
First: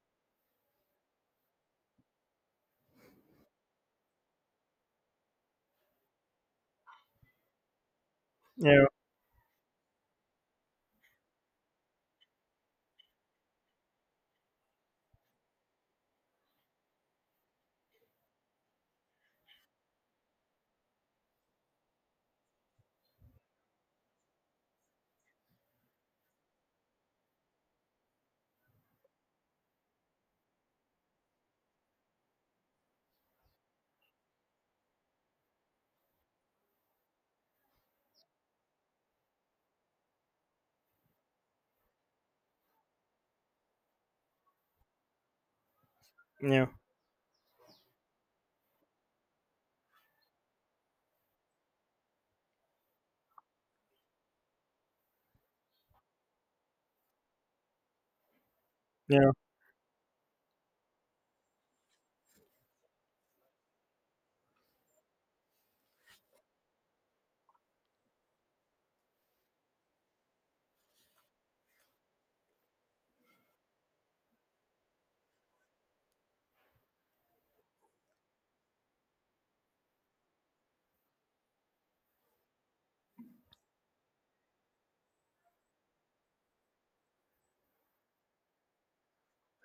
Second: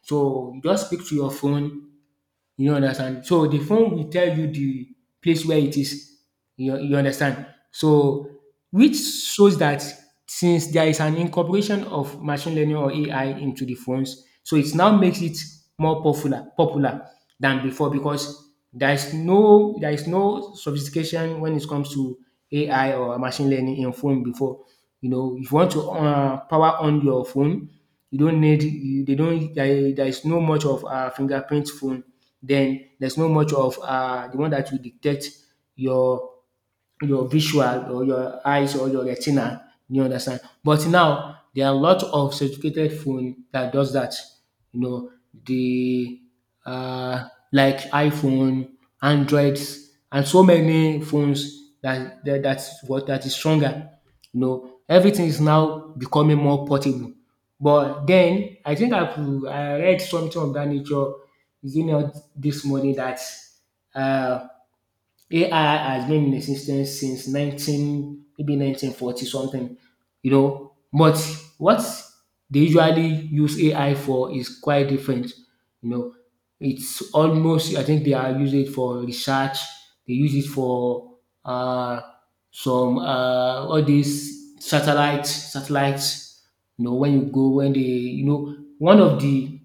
Speaker 2: So just speak to your phone, you understand? So the phone will tell you the place where it is. You understand? So
Speaker 1: Yeah.
Speaker 2: which shows that since there is an incorporation of machine learning or AI into the phones, so it now makes it more popular than before because there is no, there is no sophistication when it comes to AI or machine learning in phone before. You know, if you want to, power on your you don't need you, they don't there, there is no much of a fingerprint phone, then there's no much of, the one that will dictate your your visual or your eyes or your retina. You understand? But now there are a lot of sophisticated phone that does that. You know, the
Speaker 1: Yeah.
Speaker 2: uh, like iPhone, Androids, and so many phones that that's what that is stronger. You know, everything is now becoming more portable. But then I think
Speaker 1: Yeah.
Speaker 2: I read something of that nature. Is it not this morning that, uh, AI has been in existence since 19, maybe 1940 something, you know. But what they usually use AI for is quite different, you know. It's almost, I think they are using it for research, they use it for, uh, all these satellites, you know, when they, you know, one of the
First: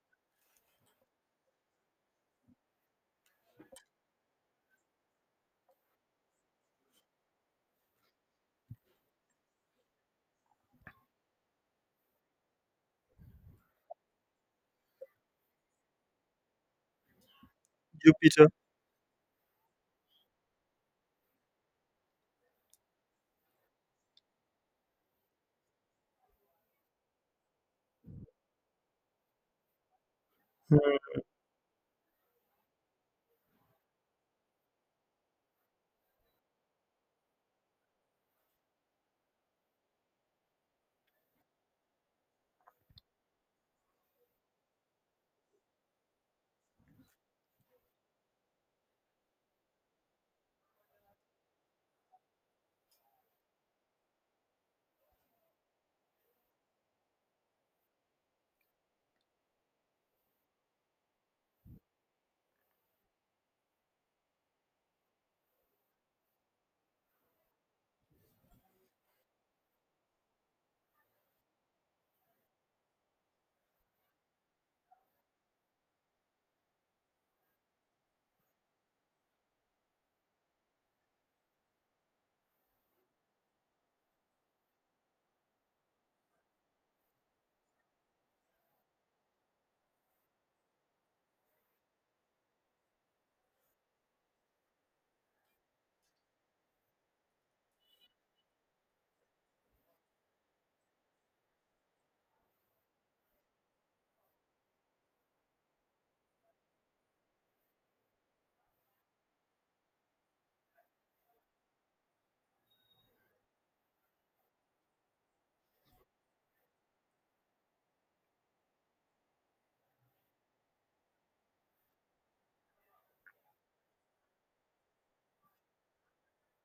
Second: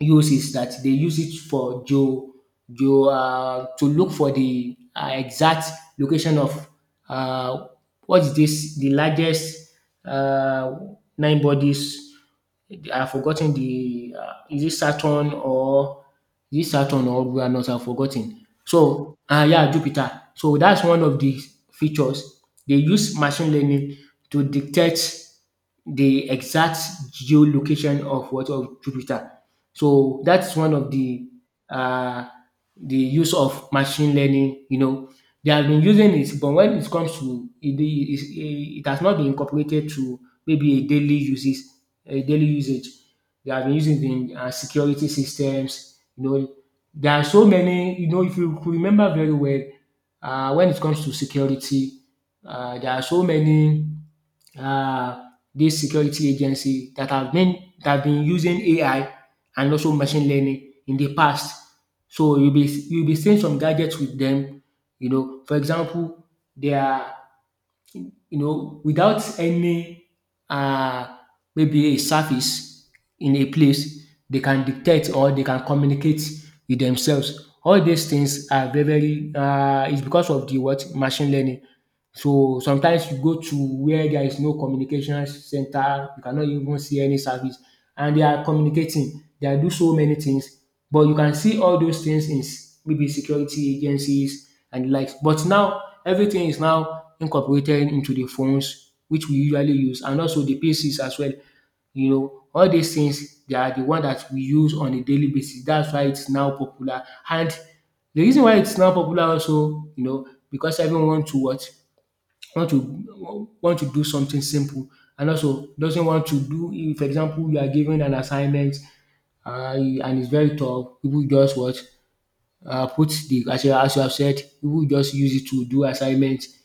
Speaker 2: uses that they use it for geo you to look for the exact location of, uh, what is this? The largest, uh, nine bodies, I've forgotten the, is it Saturn or Uranus? I've forgotten.
Speaker 1: Jupiter.
Speaker 2: So, yeah, Jupiter. So that's one of the features. They use machine learning to detect the exact geolocation of what of Jupiter. So that's one of the, uh, the use of machine learning. You know, they have been using it, but when it comes to it has not been incorporated to maybe a daily uses, daily usage. They have been using it in, security systems. You know, there are so many. You know, if you could remember very well, when it comes to security, there are so many, uh, these security agency that have been using AI and also machine learning in the past. So you'll be seeing some gadgets with them. You know, for example, they are, you know, without any, uh, maybe a service in a place, they can dictate or they can communicate with themselves. All these things are very, very, it's because of the what machine learning. So sometimes you go to where there is no communication center, you cannot even see any service, and they are communicating. They do so many things but you can see all those things in maybe security agencies and the likes. But now everything is now incorporated into the phones which we usually use and also the PCs as well. You know, all these things they are the one that we use on a daily basis. That's why it's now popular. And the reason why it's now popular also, you know, because everyone want to what want to do something simple and also doesn't want to do. If, for example, you are given an assignment and it's very tough. People just what put the as you have said, people just use it to do assignments,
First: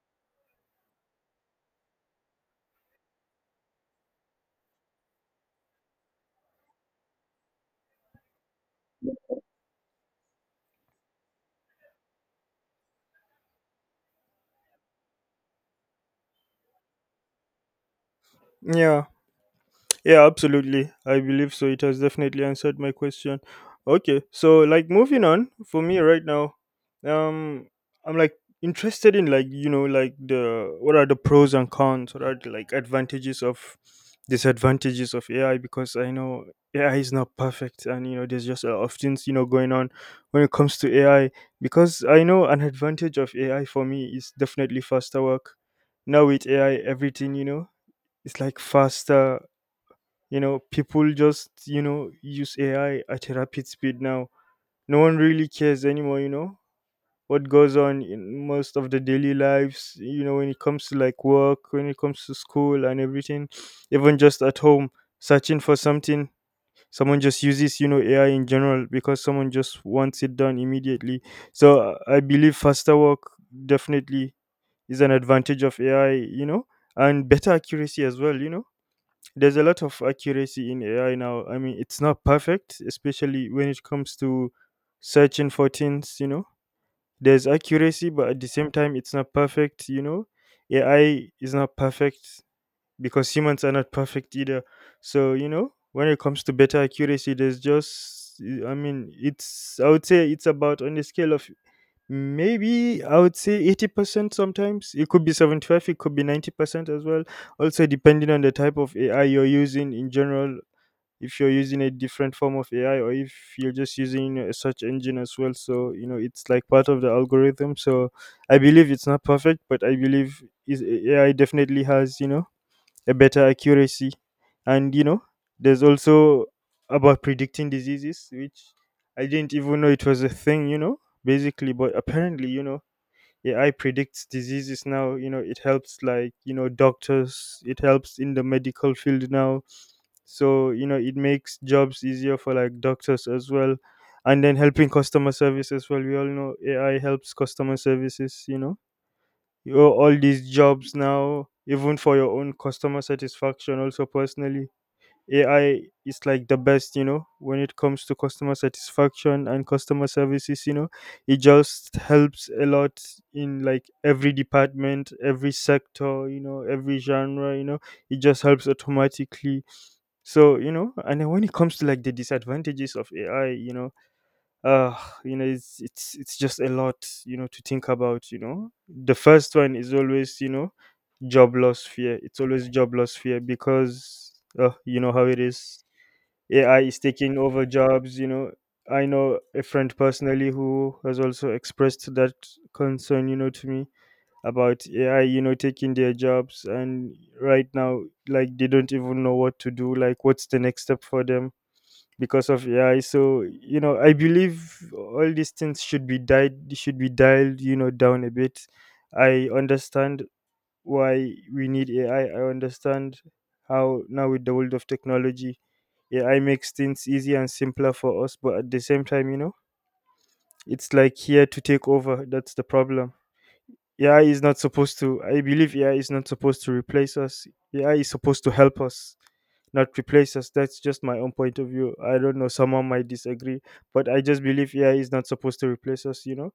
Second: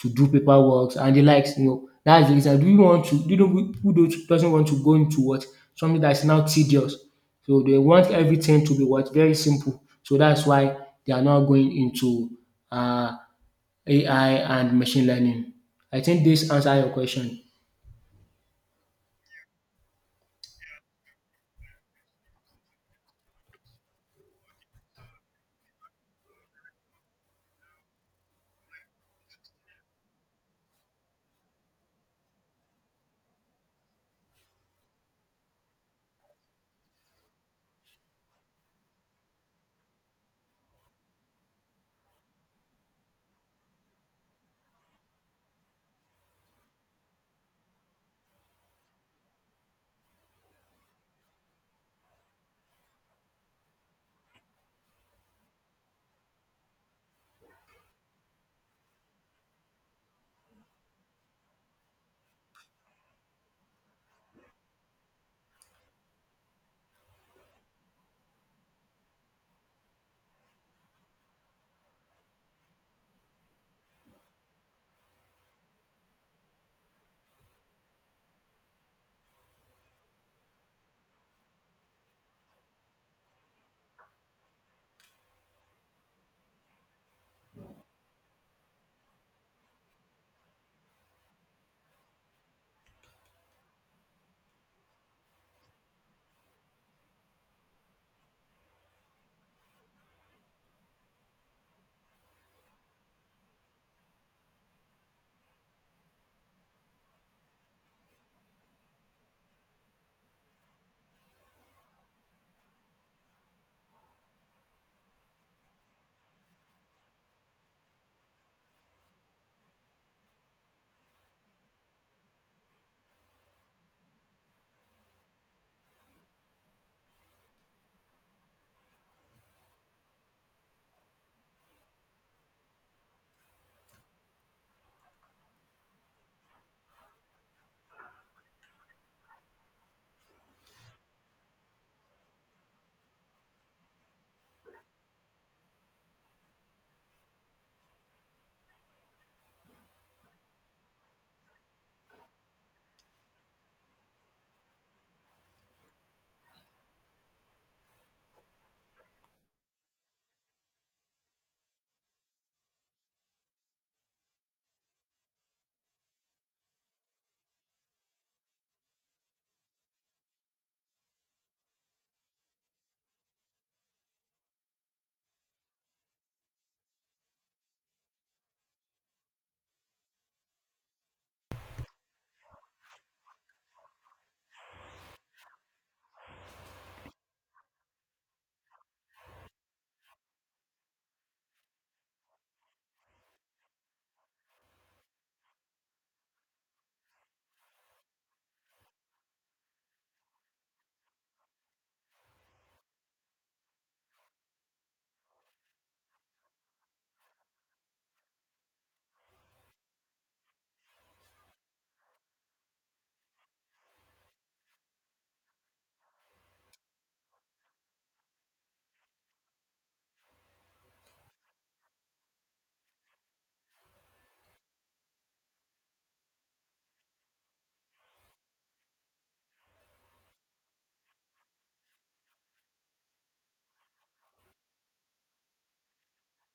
Speaker 2: to do paperwork and the likes. You know, that's the reason. Do you want to? Do you know people don't, doesn't want to go into what something that's now tedious? So they want everything to be what very simple. So that's why they are now going into uh, AI and machine learning. I think this answer your question.
Speaker 1: Yeah. Yeah, absolutely. I believe so. It has definitely answered my question. Okay, so like moving on for me right now, um, I'm like interested in like you know like the what are the pros and cons? What are the like advantages of disadvantages of AI? Because I know AI is not perfect, and you know there's just a lot of things, you know, going on when it comes to AI. Because I know an advantage of AI for me is definitely faster work. Now with AI, everything you know it's like faster, you know, people just, you know, use AI at a rapid speed now. No one really cares anymore, you know, what goes on in most of the daily lives, you know, when it comes to like work, when it comes to school and everything, even just at home, searching for something. Someone just uses, you know, AI in general because someone just wants it done immediately. So I believe faster work definitely is an advantage of AI, you know, and better accuracy as well, you know there's a lot of accuracy in AI now. I mean, it's not perfect, especially when it comes to searching for things, you know. There's accuracy, but at the same time, it's not perfect. AI is not perfect because humans are not perfect either. So, when it comes to better accuracy, I mean, I would say it's about on the scale of maybe I would say 80% sometimes. It could be 75, it could be 90% as well. Also, depending on the type of AI you're using in general, if you're using a different form of AI or if you're just using a search engine as well. So, it's like part of the algorithm. So, I believe it's not perfect, but I believe is AI definitely has, a better accuracy. And there's also about predicting diseases, which I didn't even know it was a thing, basically. But apparently, AI predicts diseases now. It helps like, doctors, it helps in the medical field now. So, it makes jobs easier for like doctors as well. And then helping customer service as well. We all know AI helps customer services. Yo, all these jobs now, even for your own customer satisfaction, also personally. AI is like the best, when it comes to customer satisfaction and customer services. It just helps a lot in like every department, every sector, every genre. It just helps automatically. So, and then when it comes to like the disadvantages of AI, uh it's just a lot to think about. The first one is always, job loss fear. It's always job loss fear because you know how it is. AI is taking over jobs. I know a friend personally who has also expressed that concern, to me about AI, taking their jobs. And right now, like they don't even know what to do, like what's the next step for them because of AI. So I believe all these things should be dialed down a bit. I understand why we need AI. I understand how now with the world of technology, AI makes things easier and simpler for us. But at the same time, it's like here to take over. That's the problem. AI is not supposed to. I believe AI is not supposed to replace us. AI is supposed to help us, not replace us. That's just my own point of view. I don't know, someone might disagree, but I just believe AI is not supposed to replace us, you know?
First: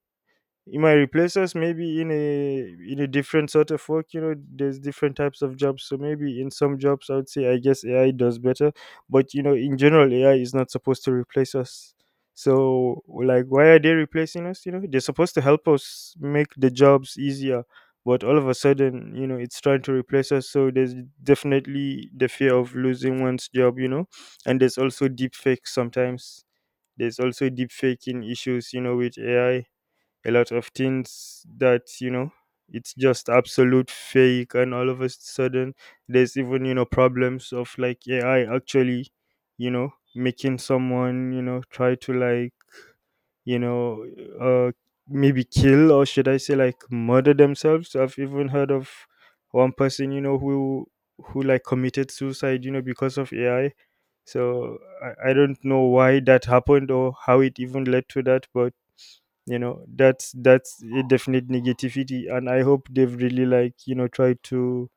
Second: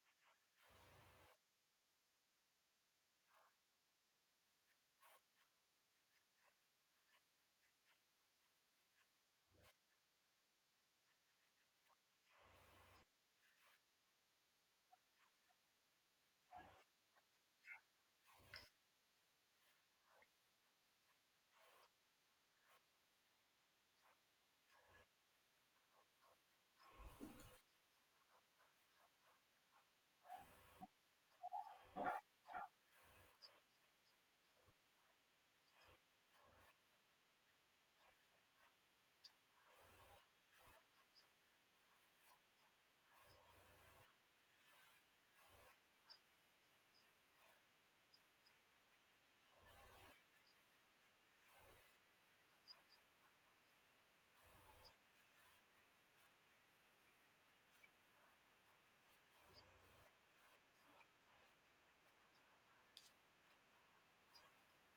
Speaker 1: It might replace us, maybe in a different sort of work. There's different types of jobs, so maybe in some jobs I would say, I guess AI does better. But in general, AI is not supposed to replace us. So like, why are they replacing us? They're supposed to help us make the jobs easier. But all of a sudden, it's trying to replace us. So there's definitely the fear of losing one's job. And there's also deep fake sometimes. There's also deep faking issues, with AI. A lot of things that, it's just absolute fake. And all of a sudden, there's even, problems of like AI actually, making someone, try to like, you know uh maybe kill, or should I say like murder themselves. I've even heard of one person, who like committed suicide, because of AI. So I don't know why that happened or how it even led to that, but that's a definite negativity. And I hope they've really like, tried to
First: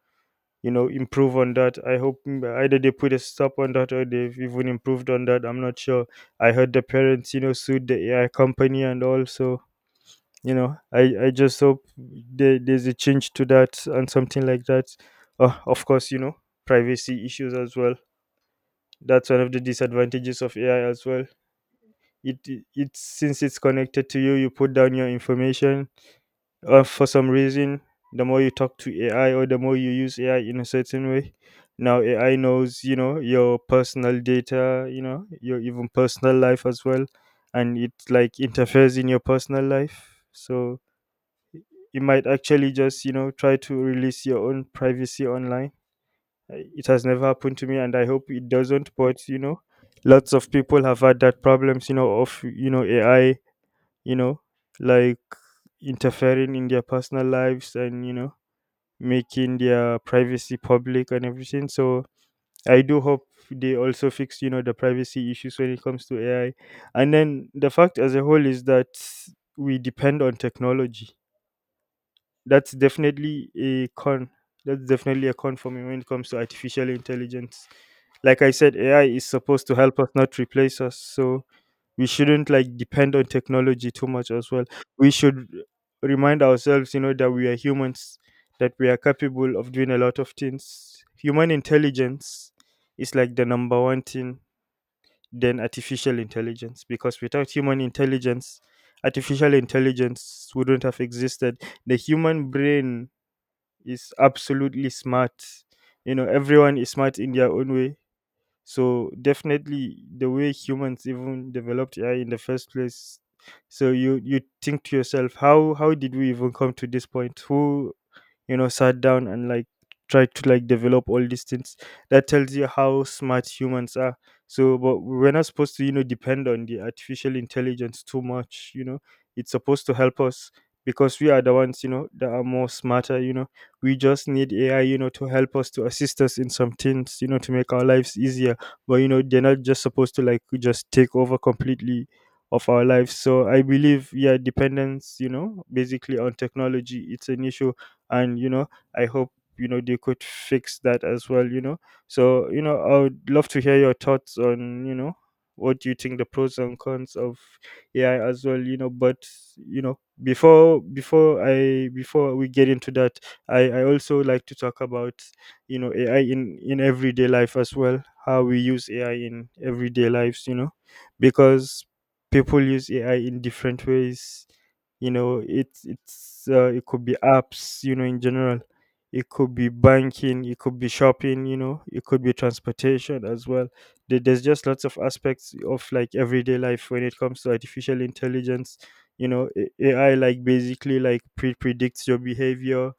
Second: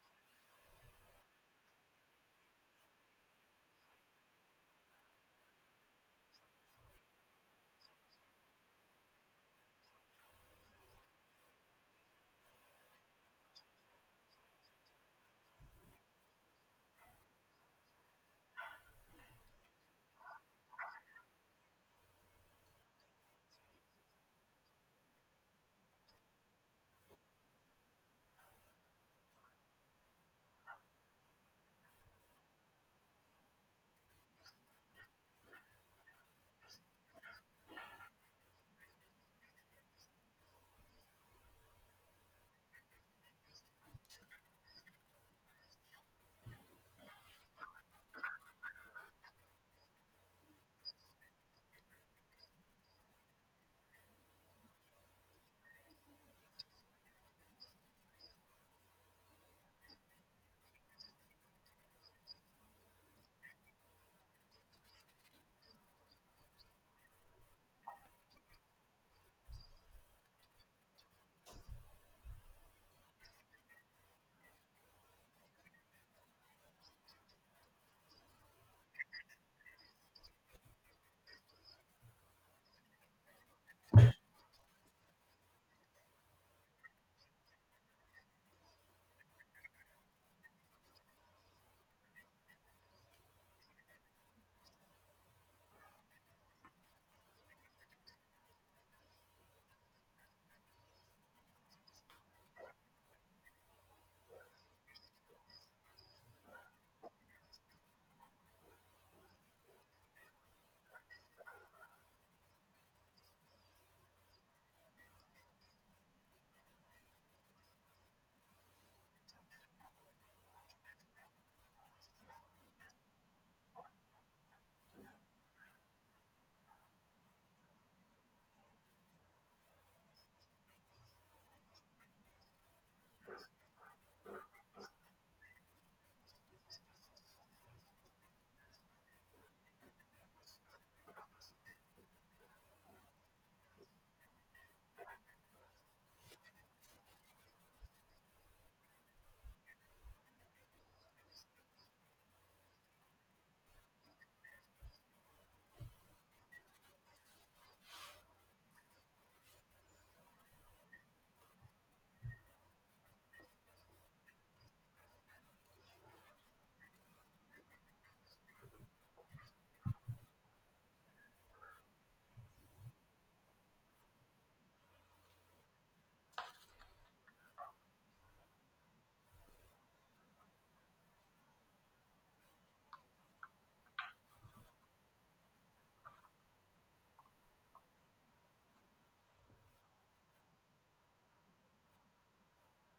Speaker 1: improve on that. I hope either they put a stop on that, or they've even improved on that. I'm not sure. I heard the parents, sued the AI company. And also I just hope there's a change to that, and something like that. Of course, privacy issues as well. That's one of the disadvantages of AI as well. It's since it's connected to you, you put down your information, for some reason. The more you talk to AI, or the more you use AI in a certain way, now AI knows your personal data, your even personal life as well. And it like interferes in your personal life, so it might actually just try to release your own privacy online. It has never happened to me, and I hope it doesn't, but lots of people have had that problems, of AI, you know like interfering in their personal lives, and making their privacy public and everything. So I do hope they also fix, the privacy issues when it comes to AI. And then the fact as a whole is that we depend on technology. That's definitely a con. That's definitely a con for me when it comes to artificial intelligence. Like I said, AI is supposed to help us, not replace us. So we shouldn't like depend on technology too much as well. We should remind ourselves, that we are humans, that we are capable of doing a lot of things. Human intelligence is like the number one thing than artificial intelligence, because without human intelligence, artificial intelligence wouldn't have existed. The human brain is absolutely smart. Everyone is smart in their own way. So definitely the way humans even developed AI in the first place. So you think to yourself, how did we even come to this point? Who, sat down and like tried to like develop all these things? That tells you how smart humans are. So, but we're not supposed to, depend on the artificial intelligence too much. It's supposed to help us, because we are the ones, that are more smarter, we just need AI, to help us, to assist us in some things, to make our lives easier, but they're not just supposed to like just take over completely of our lives. So I believe, yeah, dependence, basically on technology, it's an issue. And I hope they could fix that as well. So I would love to hear your thoughts on, what do you think the pros and cons of AI as well. But before we get into that, I also like to talk about AI in everyday life as well, how we use AI in everyday lives, because people use AI in different ways, it's it could be apps, in general. It could be banking, it could be shopping, it could be transportation as well. There's just lots of aspects of like everyday life when it comes to artificial intelligence, AI like basically like predicts your behavior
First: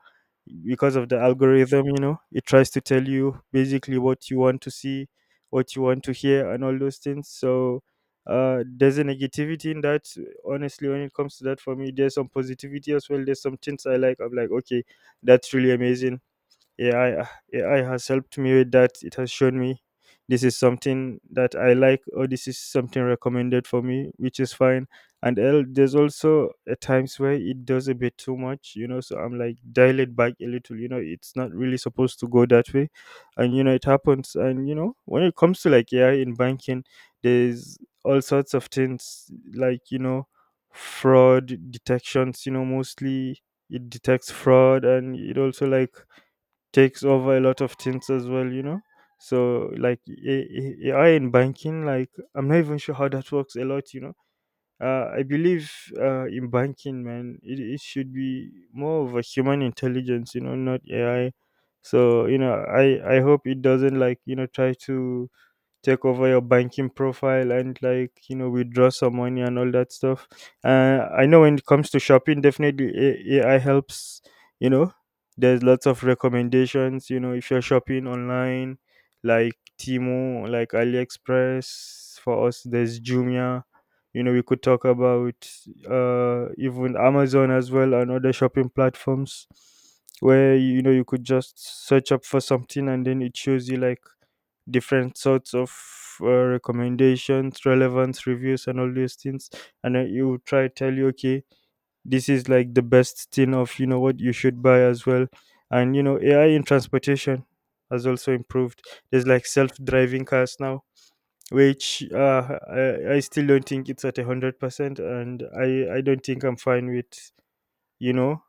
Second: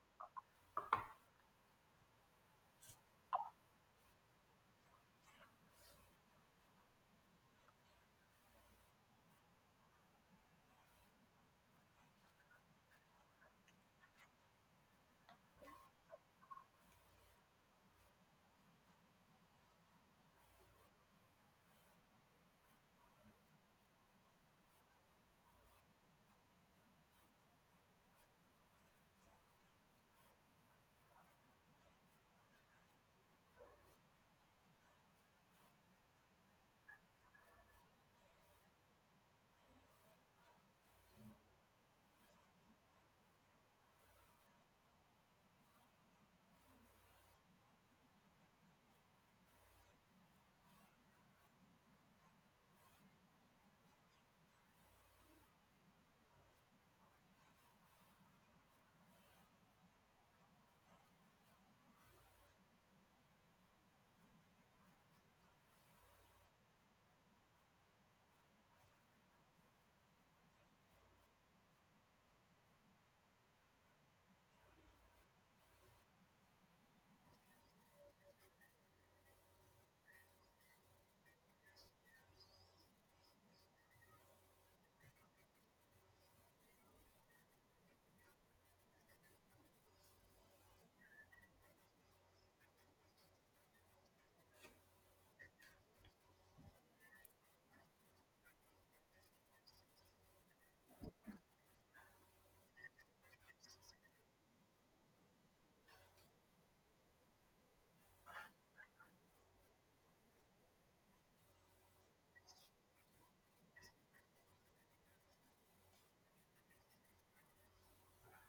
Speaker 1: because of the algorithm. It tries to tell you basically what you want to see, what you want to hear, and all those things. So there's a negativity in that, honestly. When it comes to that for me, there's some positivity as well. There's some things I like. I'm like, okay, that's really amazing. AI AI has helped me with that. It has shown me this is something that I like, or this is something recommended for me, which is fine. And there's also at times where it does a bit too much, So I'm like, dial it back a little, It's not really supposed to go that way, and it happens. And when it comes to like AI in banking, there's all sorts of things like fraud detections. Mostly it detects fraud, and it also like takes over a lot of things as well, So like AI in banking, like I'm not even sure how that works a lot, I believe, in banking, man, it should be more of a human intelligence, not AI. So you know, I hope it doesn't like you know try to take over your banking profile and like you know withdraw some money and all that stuff. I know when it comes to shopping, definitely AI helps, you know. There's lots of recommendations, you know, if you're shopping online, like Timo, like AliExpress. For us there's Jumia. You know, we could talk about even Amazon as well and other shopping platforms where you know you could just search up for something and then it shows you like different sorts of recommendations, relevance, reviews, and all these things. And then it will try tell you, okay, this is like the best thing of you know what you should buy as well. And you know, AI in transportation has also improved. There's like self-driving cars now, which I still don't think it's at 100%, and I don't think I'm fine with you know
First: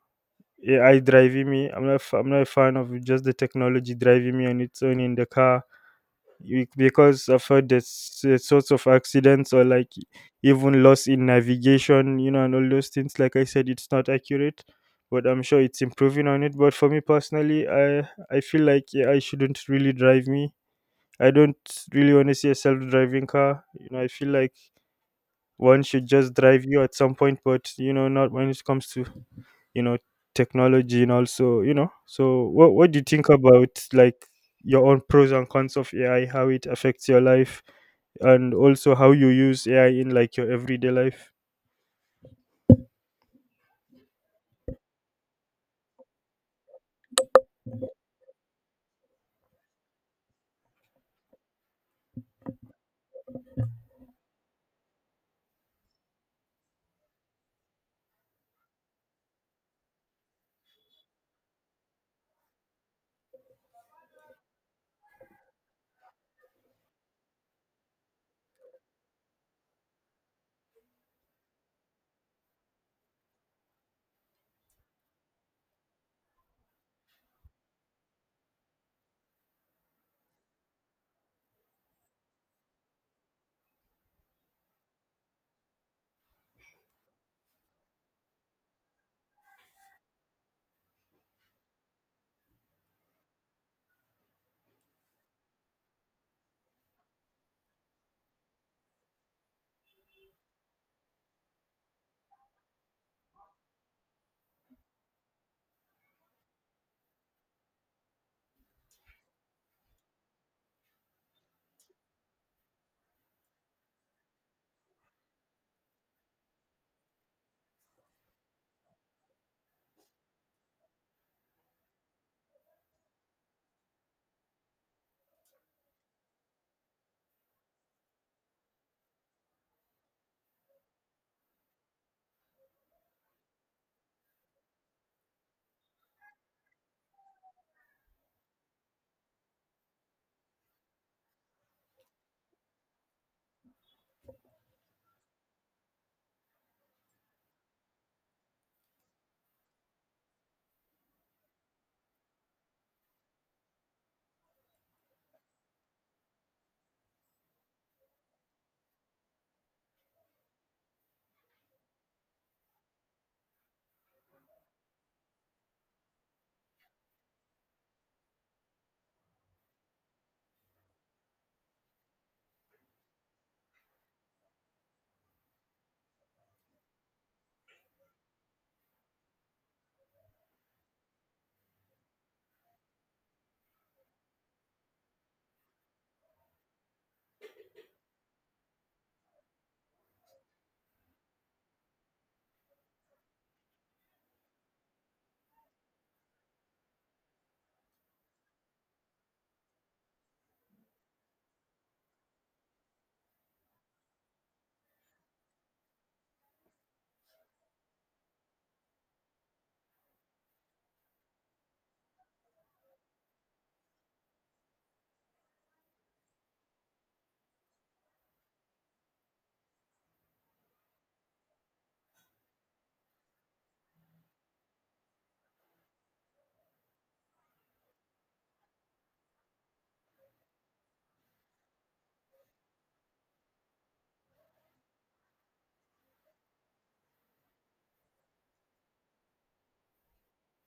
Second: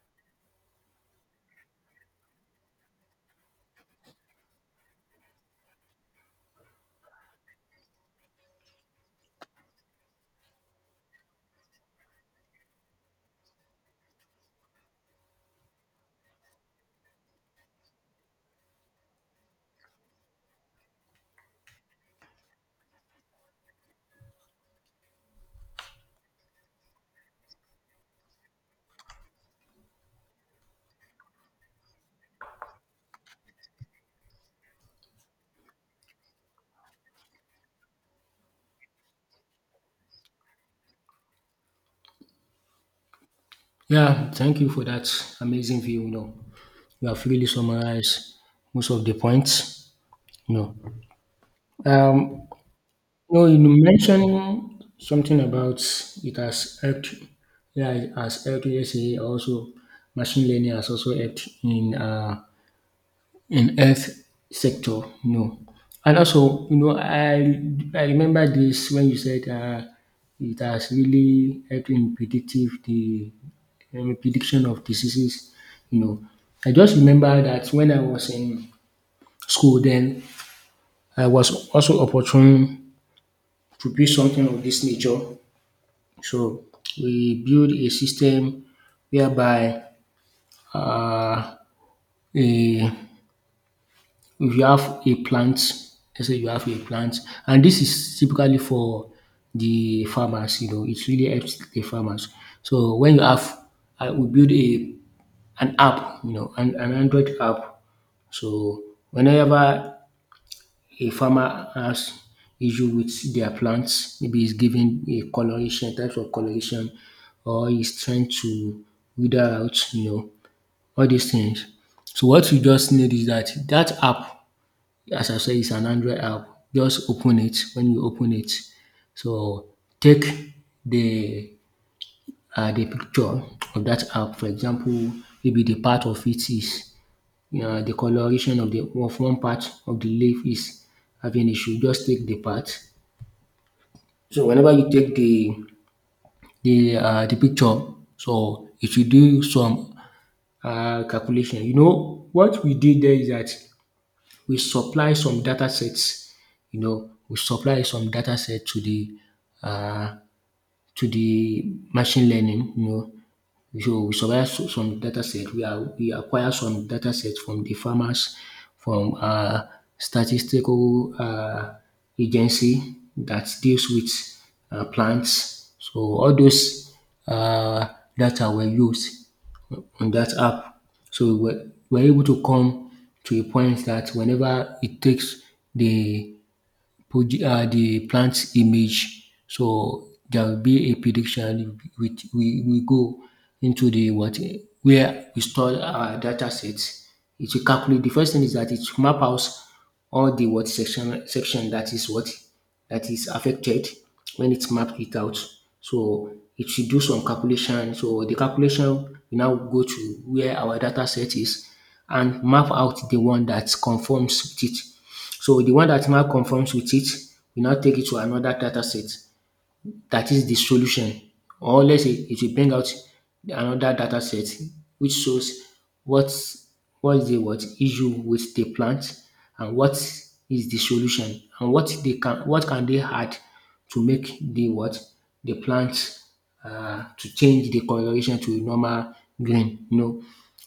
Speaker 1: AI driving me. I'm not a fan of just the technology driving me on its own in the car because I've heard there's sorts of accidents or like even loss in navigation, you know, and all those things. Like I said, it's not accurate, but I'm sure it's improving on it. But for me personally, I feel like yeah, I shouldn't really drive me. I don't really want to see a self-driving car. You know, I feel like one should just drive you at some point, but you know, not when it comes to you know technology and also you know. So what do you think about like your own pros and cons of AI, how it affects your life? And also how you use AI in like your everyday life.
Speaker 2: Yeah, thank you for that amazing view. You know, you have really summarized most of the points. You know, um, you know, you mentioned something about it has helped. Yeah, it has helped. Yes, eh, also machine learning has also helped in health sector, no. And also, you know, I remember this when you said it has really helped in predictive the prediction of diseases. You know, I just remember that when I was in school, then I was also opportune to build something of this nature. So we build a system whereby uh, a if you have a plant, let's say you have a plant, and this is typically for the farmers, you know, it really helps the farmers. So when you have I will build a an app, you know, an Android app. So whenever a farmer has issue with their plants, maybe he's giving a coloration, types of coloration, or he's trying to wither out, you know, all these things. So what you just need is that that app, as I say, it's an Android app. Just open it. When you open it, so take the the picture of that app. For example, maybe the part of it is the coloration of the of one part of the leaf is having issue. Just take the part. So whenever you take the the the picture, so it will do some calculation. You know what we did there is that we supply some data sets, you know, we supply some data set uh, to the machine learning, you know. So we survive some data set, we are we acquire some data set from the farmers, from statistical agency that deals with plants. So all those uh, data were used on that app. So we're able to come to a point that whenever it takes the the plant's image. So there will be a prediction which we go into the what where we store our data sets. It will calculate the first thing is that it will map out all the what section that is what that is affected when it's mapped it out. So it should do some calculation. So the calculation will now go to where our data set is and map out the one that conforms with it. So the one that now conforms with it, we now take it to another data set that is the solution, or let's say it will bring out another data set which shows what what is the what issue with the plant and what is the solution and what they can what can they add to make the what the plant to change the coloration to a normal green. You know,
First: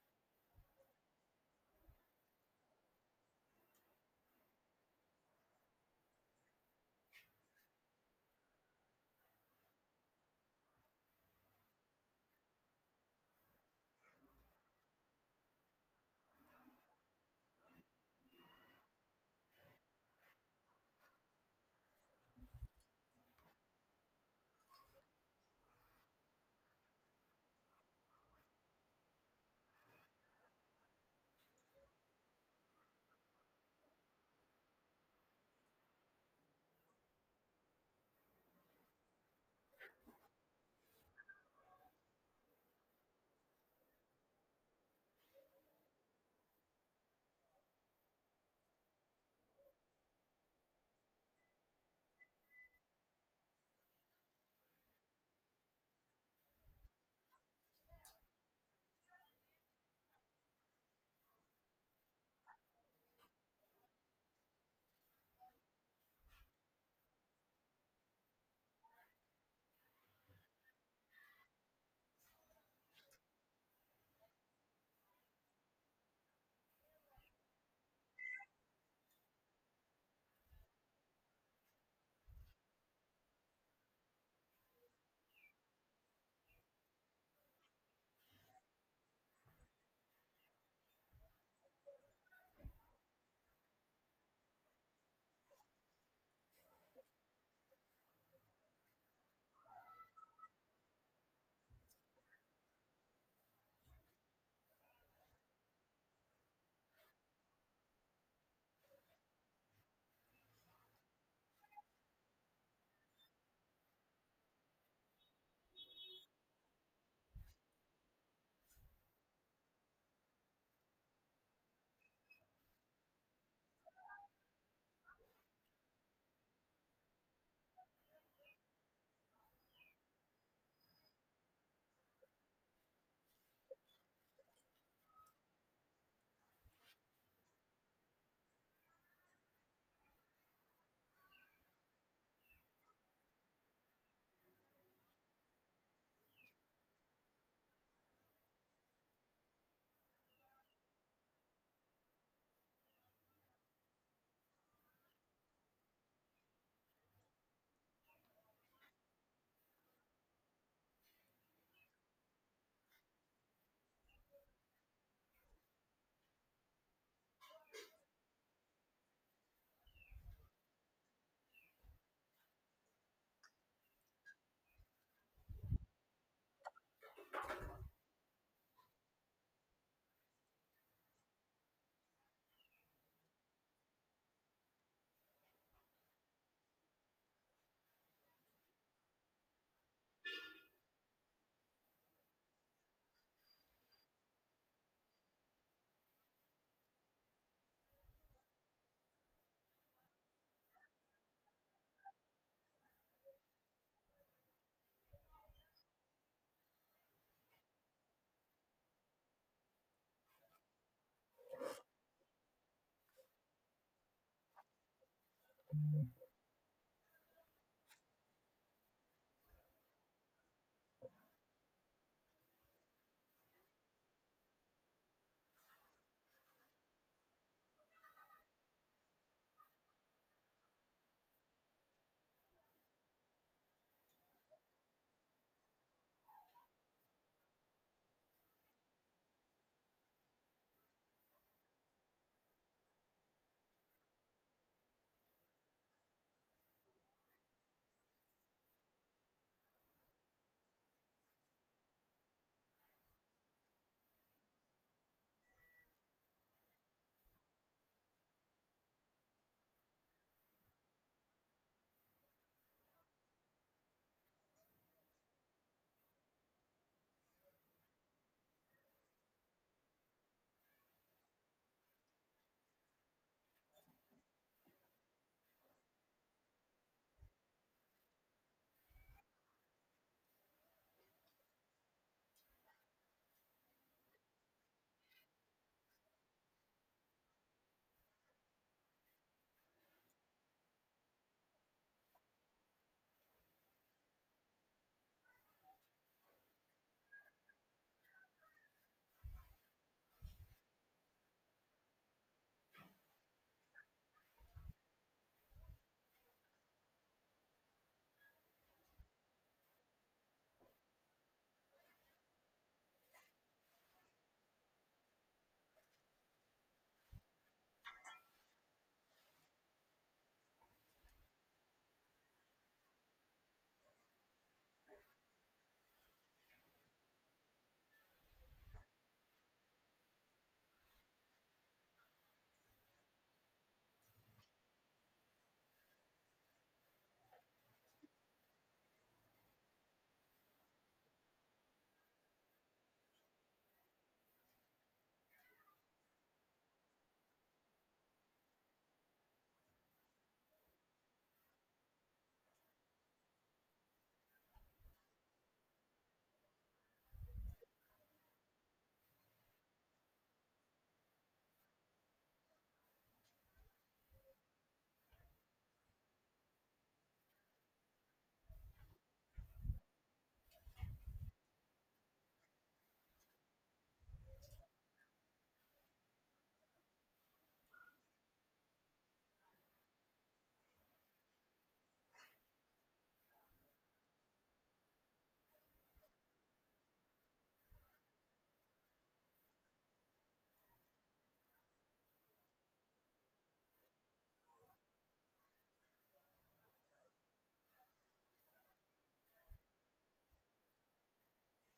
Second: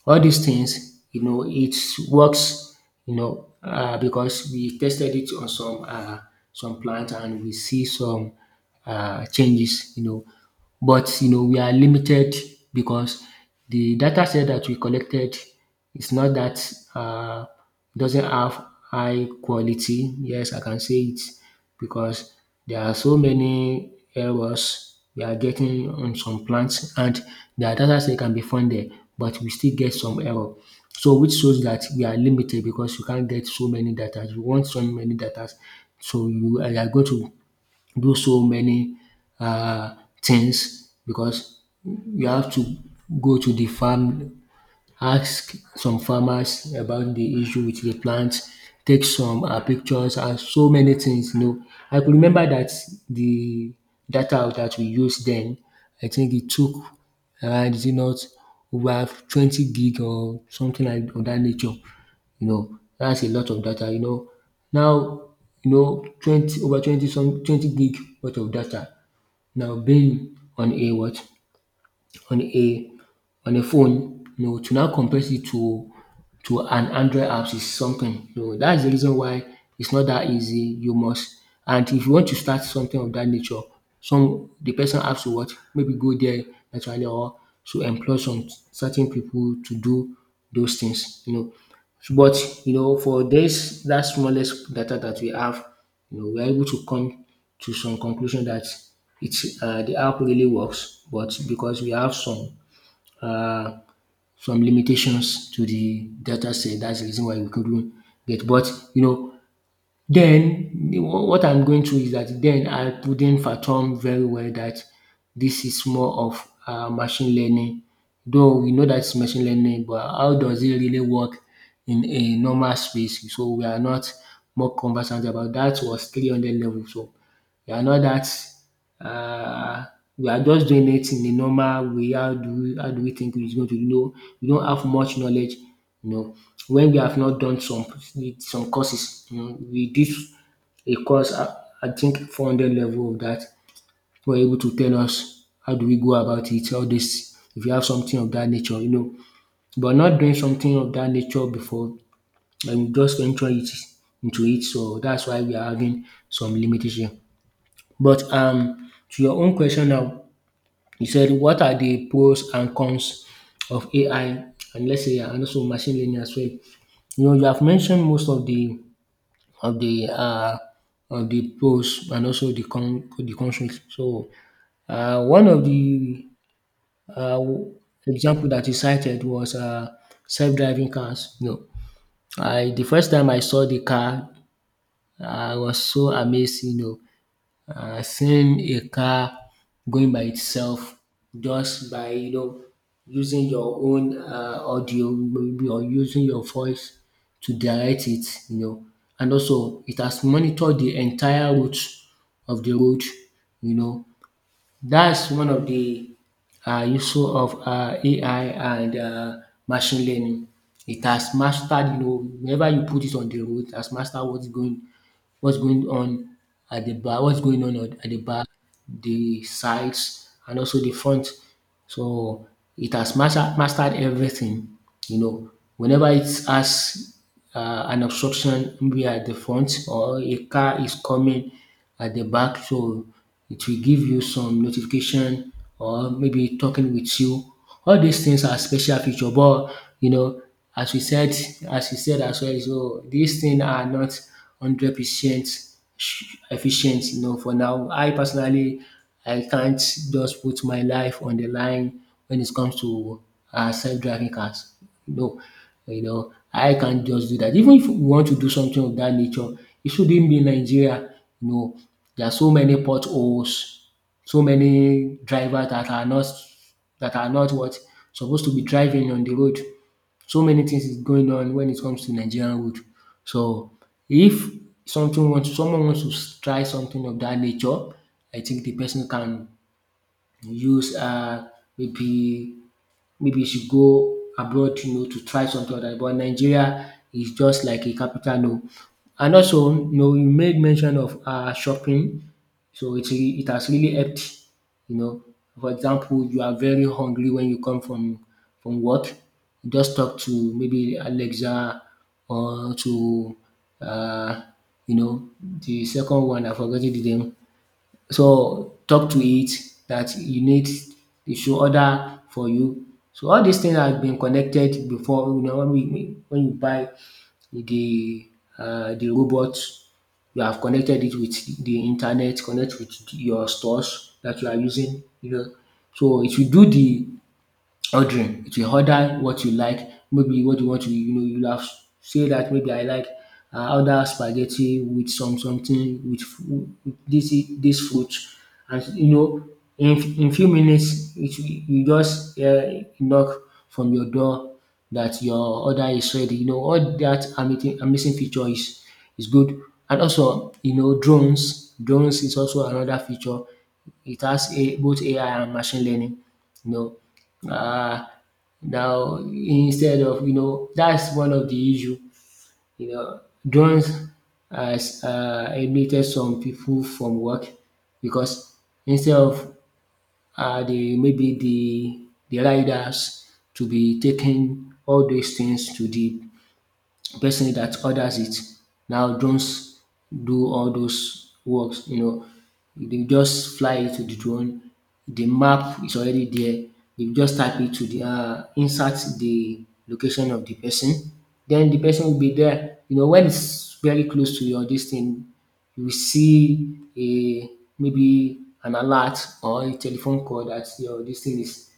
Speaker 2: all these things, you know, it works, you know, because we tested it on some plant and we see some changes, you know. But you know we are limited because the data set that we collected is not that doesn't have high quality. Yes, I can say it because there are so many errors we are getting on some plants and the data set can be found there but we still get some error. So which shows that we are limited because you can't get so many datas. You want so many datas so you are going to do so many things because you have to go to the farm, ask some farmers about the issue with the plant, take some pictures and so many things, you know. I could remember that the data that we used then, I think it took around is it not over 20 gig or something like of that nature, you know. That's a lot of data, you know. Now you know 20 over 20 some 20 gig worth of data now being on a what on a on a phone, you know, to now compare it to an Android apps is something. You know, that's the reason why it's not that easy. You must, and if you want to start something of that nature, some the person has to what maybe go there naturally or to employ some certain people to do those things. You know, but you know for this that smallest data that we have, you know, we're able to come to some conclusion that it's the app really works, but because we have uh, some limitations to the data set, that's the reason why we couldn't get. But you know, then what I'm going through is that then I couldn't fathom very well that this is more of machine learning. Though we know that's machine learning, but how does it really work in a normal space? So we are not more conversant about that was 300 level. So we are not that uh, we are just doing it in a normal way. How do we think it's going to, you know, we don't have much knowledge, you know, when we have not done some courses, you know, we did a course I think 400 level of that were able to tell us how do we go about it, all this if you have something of that nature, you know. But not doing something of that nature before and just venture it into it. So that's why we are having some limitation. But to your own question now you said, what are the pros and cons of AI and let's say and also machine learning as well? You know, you have mentioned most of the of the of the pros and also the cons. So one of the uh, example that you cited was self-driving cars. You know, I the first time I saw the car, I was so amazed. You know, seeing a car going by itself just by you know using your own audio maybe or using your voice to direct it, you know, and also it has monitored the entire route of the road, you know, that's one of the useful of AI and machine learning. It has mastered, you know, whenever you put it on the road, it has mastered what's going on at the back, what's going on at the back, the sides, and also the front. So it has mastered everything. You know, whenever it has an obstruction maybe at the front or a car is coming at the back, so it will give you some notification or maybe talking with you. All these things are special feature, but you know, as we said, as you said as well, so these things are not 100% efficient. You know, for now, I personally I can't just put my life on the line when it comes to self-driving cars. No, you know, I can't just do that. Even if we want to do something of that nature, it shouldn't be Nigeria. You know, there are so many potholes, so many drivers that are not what supposed to be driving on the road. So many things is going on when it comes to Nigerian wood. So if something wants someone wants to try something of that nature, I think the person can use maybe maybe you should go abroad, you know, to try something other, but Nigeria is just like a capital, no. And also you know you made mention of shopping, so it it has really helped, you know. For example, you are very hungry when you come from work, you just talk to maybe Alexa or to um you know the second one I forgot the name, so talk to it that you need they should order for you. So all these things have been connected before, you know, when we when you buy the the robot you have connected it with the internet, connect with your stores that you are using, you know. So it will do the ordering. It will order what you like, maybe what you want to, you'll have say that maybe I like order spaghetti with some something with this fruit, and you know, in few minutes, you just knock from your door that your order is ready. You know, all that amazing feature is good, and also you know, drones. Drones is also another feature. It has a, both AI and machine learning. You know, Ah, Now instead of you know that's one of the issue. You know, Drones has eliminated some people from work because instead of the maybe the riders to be taking all those things to the person that orders it. Now drones do all those works, you know. They just fly it to the drone. The map is already there. You just type it to the insert the location of the person. Then the person will be there. You know, when it's very close to your distance you will see a maybe an alert or a telephone call that your this thing is